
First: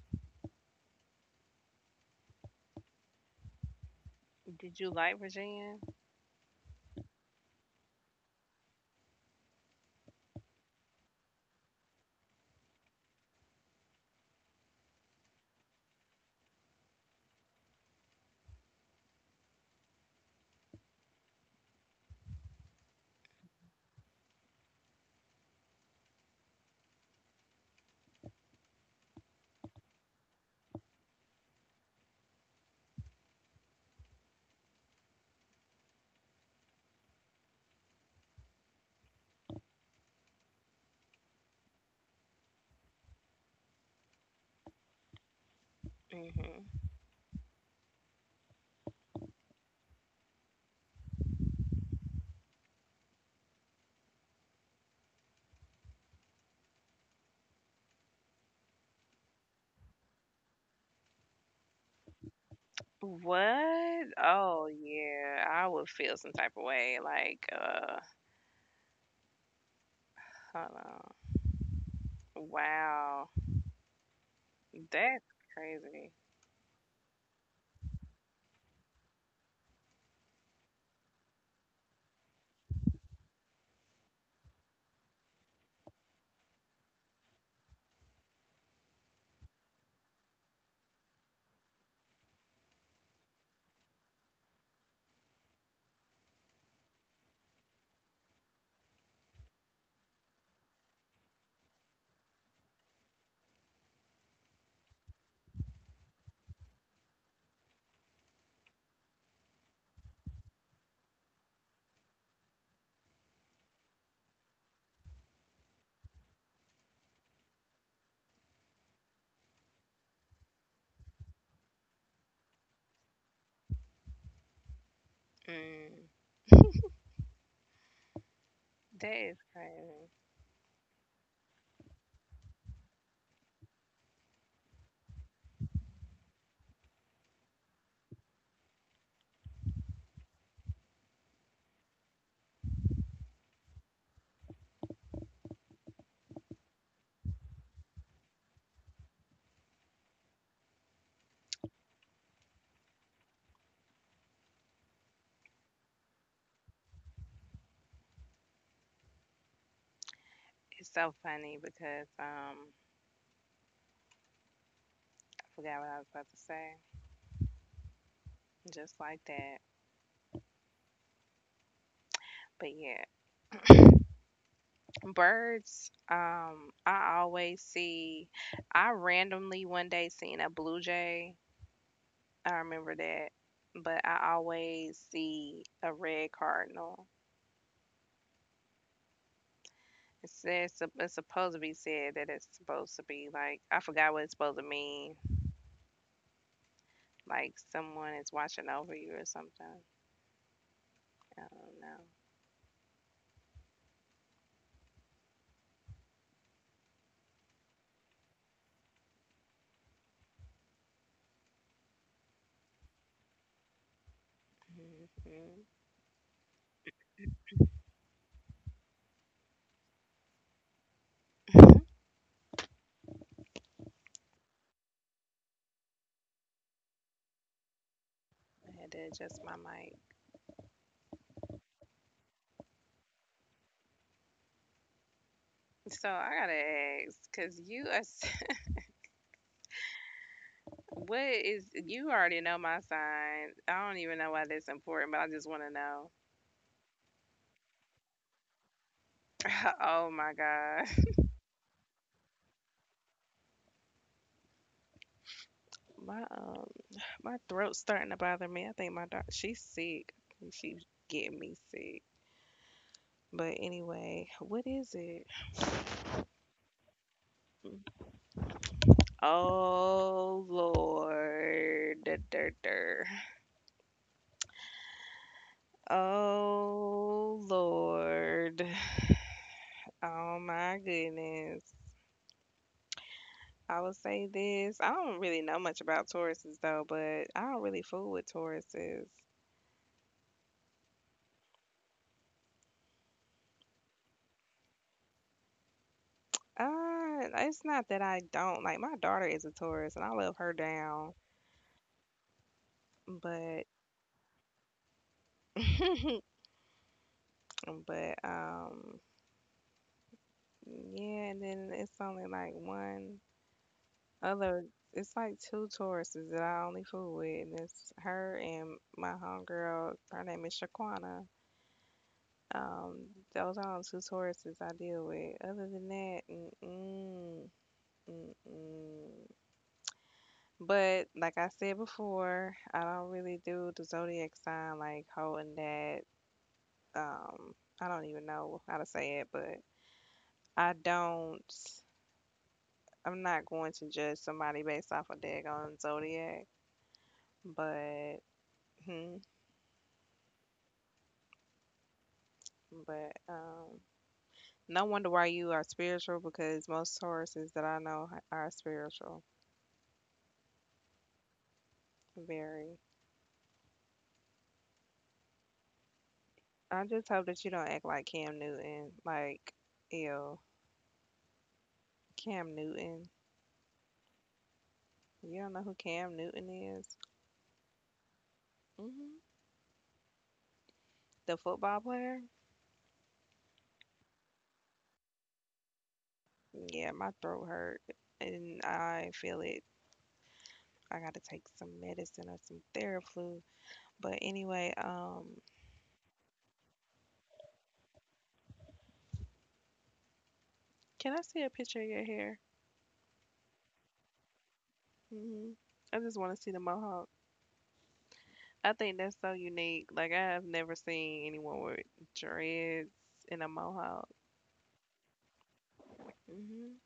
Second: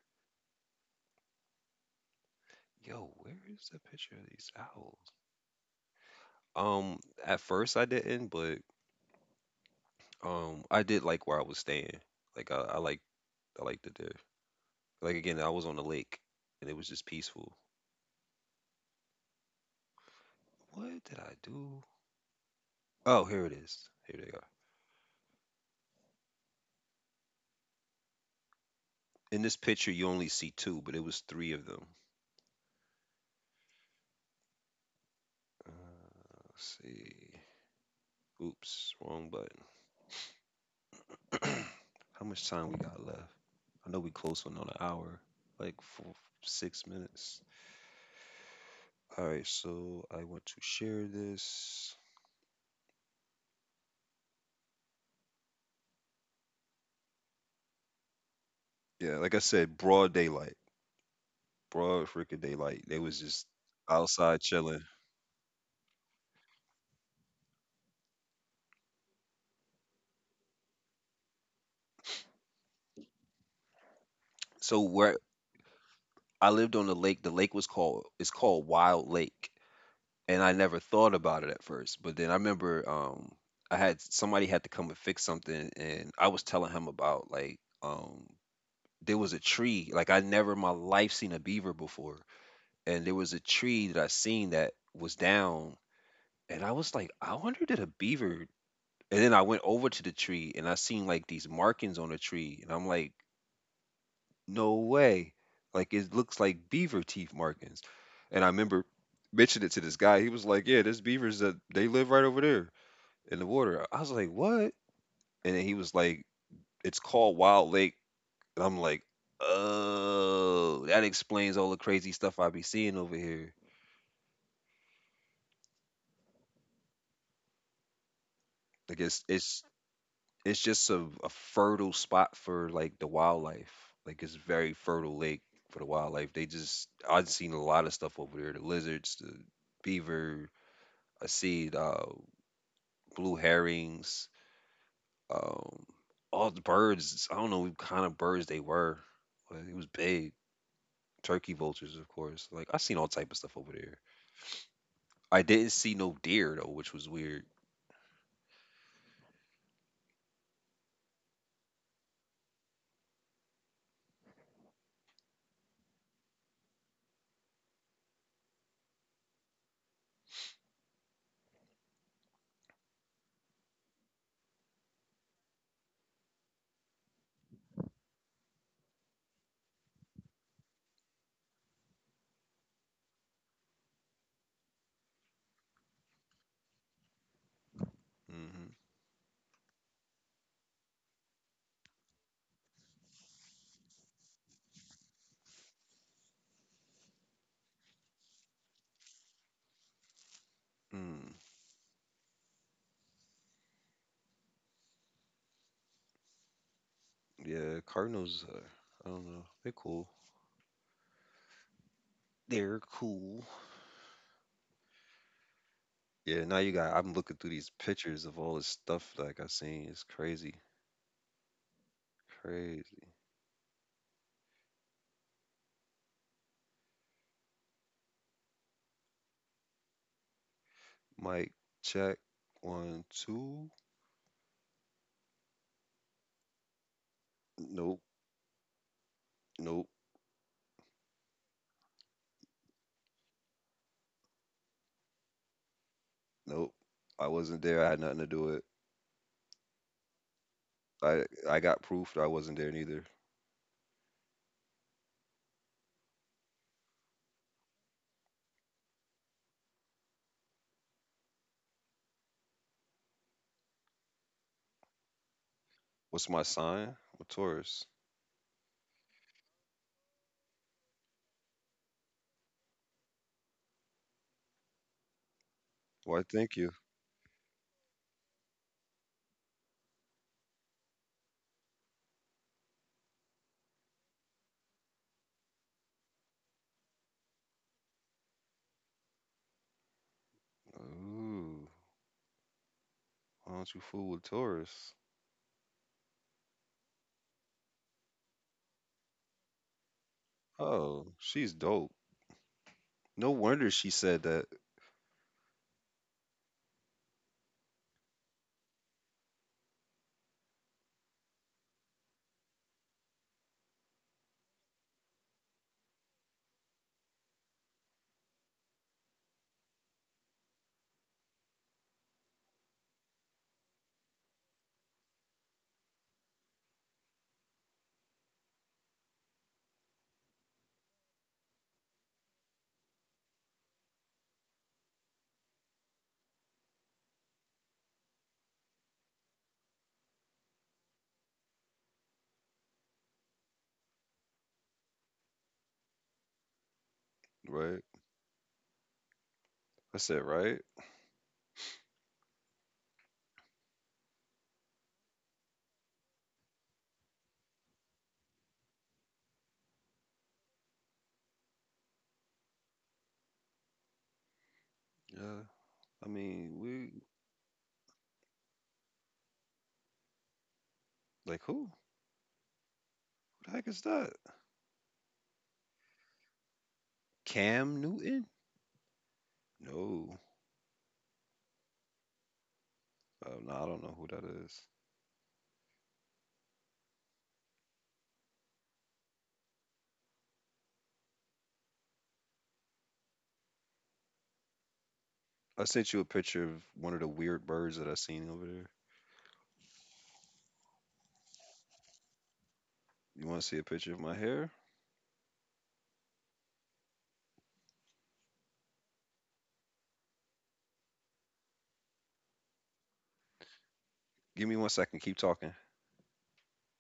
[SPEAKER 1] Yo, where is the picture of these
[SPEAKER 2] Did you
[SPEAKER 1] owls?
[SPEAKER 2] like Virginia?
[SPEAKER 1] Um, at first I didn't, but I did like where I was staying. Like I liked I liked it there. Like again, I was on the lake, and it was just peaceful. What did I do? Oh, here it is. Here they are. In this picture, you only see two, but it was three of them. Let's see. Oops, wrong button. How much time we got left? I know we close on an hour, like four,
[SPEAKER 2] Hmm
[SPEAKER 1] 6 minutes. All right, so I want to share this. Yeah, like I said, broad daylight. Broad freaking daylight. They was just
[SPEAKER 2] What?
[SPEAKER 1] outside
[SPEAKER 2] Oh
[SPEAKER 1] chilling.
[SPEAKER 2] yeah, I would feel some type of way. Like, hold on. Wow,
[SPEAKER 1] So where
[SPEAKER 2] that's crazy.
[SPEAKER 1] I lived on the lake was called it's called Wild Lake, and I never thought about it at first. But then I remember I had somebody had to come and fix something, and I was telling him about like um there was a tree like I never in my life seen a beaver before, and there was a tree that I seen that was down, and I was like, I wonder did a beaver and then I went over to the tree and I seen like these markings on the tree. And I'm like, no way. Like, it looks like beaver teeth markings. And I remember mentioning it to this guy. He was like, "Yeah, there's beavers that they live right over there in the water." I was like, "What?" And then he was like, "It's called Wild Lake." And I'm like, "Oh, that explains all the crazy stuff I be seeing over here."
[SPEAKER 2] Mm,
[SPEAKER 1] Like
[SPEAKER 2] that
[SPEAKER 1] it's
[SPEAKER 2] is
[SPEAKER 1] it's
[SPEAKER 2] crazy.
[SPEAKER 1] it's just a fertile spot for like the wildlife. Like it's very fertile lake for the wildlife. They just I've seen a lot of stuff over there. The lizards, the beaver, I see blue herrings. Um, all the birds. I don't know what kind of birds they were, but it was big. Turkey vultures, of course. Like I seen all type of stuff over there. I didn't see no deer though, which was weird.
[SPEAKER 2] It's so funny because, I forgot what I was about to say. Just like that. But yeah, birds. I always see. I randomly one day seen a blue jay. I remember that. But I always see a red cardinal.
[SPEAKER 1] Hmm.
[SPEAKER 2] It says it's supposed to be said that it's supposed to be like I forgot what it's supposed to mean. Like someone is watching over you or something.
[SPEAKER 1] Mm.
[SPEAKER 2] I don't
[SPEAKER 1] Yeah, cardinals. I don't know. They're cool. They're cool.
[SPEAKER 2] know.
[SPEAKER 1] Yeah. Now you got. I'm looking through these pictures of all this stuff like I seen. It's crazy. Crazy.
[SPEAKER 2] I had to adjust my mic.
[SPEAKER 1] Mike, check one, two.
[SPEAKER 2] So I gotta ask, cause you are,
[SPEAKER 1] Nope. Nope.
[SPEAKER 2] what is you already know my sign. I don't even know why that's important, but I just want to know.
[SPEAKER 1] Nope. I wasn't there. I had nothing to do with it.
[SPEAKER 2] Oh my god,
[SPEAKER 1] I got proof that I wasn't there neither.
[SPEAKER 2] my um my throat's starting to bother me. I think my dog she's sick. She's getting me sick. But anyway, what is it?
[SPEAKER 1] What's my sign? I'm a Taurus.
[SPEAKER 2] Oh Lord. Dur, dur, dur.
[SPEAKER 1] Why, thank you.
[SPEAKER 2] Oh Lord. Oh my goodness. I would say this. I don't really know much about Tauruses though, but I don't really fool with Tauruses.
[SPEAKER 1] Ooh, why don't you fool with Taurus?
[SPEAKER 2] It's not that I don't like my daughter is a Taurus and I love her down,
[SPEAKER 1] Oh, she's dope. No
[SPEAKER 2] but
[SPEAKER 1] wonder she said that,
[SPEAKER 2] but yeah, and then it's only like one. Other it's like two Tauruses that I only fool with, and it's her and my homegirl. Her name is Shaquana. Um, those are the only two Tauruses I deal with. Other than that, mm-mm, mm-mm. But like I said before, I don't really do the zodiac sign like holding that. Um, I don't even know how to say it, but I don't. I'm not going to judge somebody based off a of daggone zodiac,
[SPEAKER 1] right?
[SPEAKER 2] but. Hmm.
[SPEAKER 1] I said, right?
[SPEAKER 2] But no wonder why you are spiritual because most Tauruses that I know are spiritual. Very.
[SPEAKER 1] Yeah. I mean,
[SPEAKER 2] I just
[SPEAKER 1] we
[SPEAKER 2] hope that you don't act like Cam Newton. Like, ew,
[SPEAKER 1] like who?
[SPEAKER 2] Cam Newton.
[SPEAKER 1] Who the heck is that?
[SPEAKER 2] You don't know who Cam Newton is?
[SPEAKER 1] Cam Newton?
[SPEAKER 2] Hmm
[SPEAKER 1] No.
[SPEAKER 2] The football player?
[SPEAKER 1] Oh, no, I don't know who that is.
[SPEAKER 2] Yeah, my throat hurt and I feel it. I gotta take some medicine or some Theraflu. But anyway,
[SPEAKER 1] I sent you a picture of one of the weird birds that I seen over there.
[SPEAKER 2] can I see a picture of your hair?
[SPEAKER 1] You want to see a picture of my hair?
[SPEAKER 2] hmm I just want to see the mohawk. I think that's so unique. Like I have never seen anyone with dreads and a mohawk.
[SPEAKER 1] Give me one second. Keep talking.
[SPEAKER 2] hmm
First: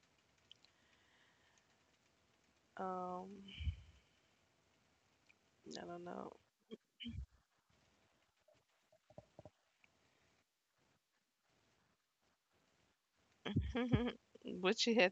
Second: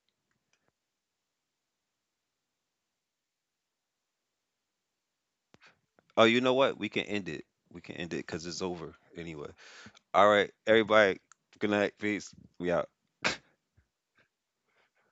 [SPEAKER 2] Um, I don't
[SPEAKER 1] Oh,
[SPEAKER 2] know.
[SPEAKER 1] you know what? We can end it. We can end it because it's over anyway. All right, everybody. Good night. Peace. We out.
[SPEAKER 2] what you had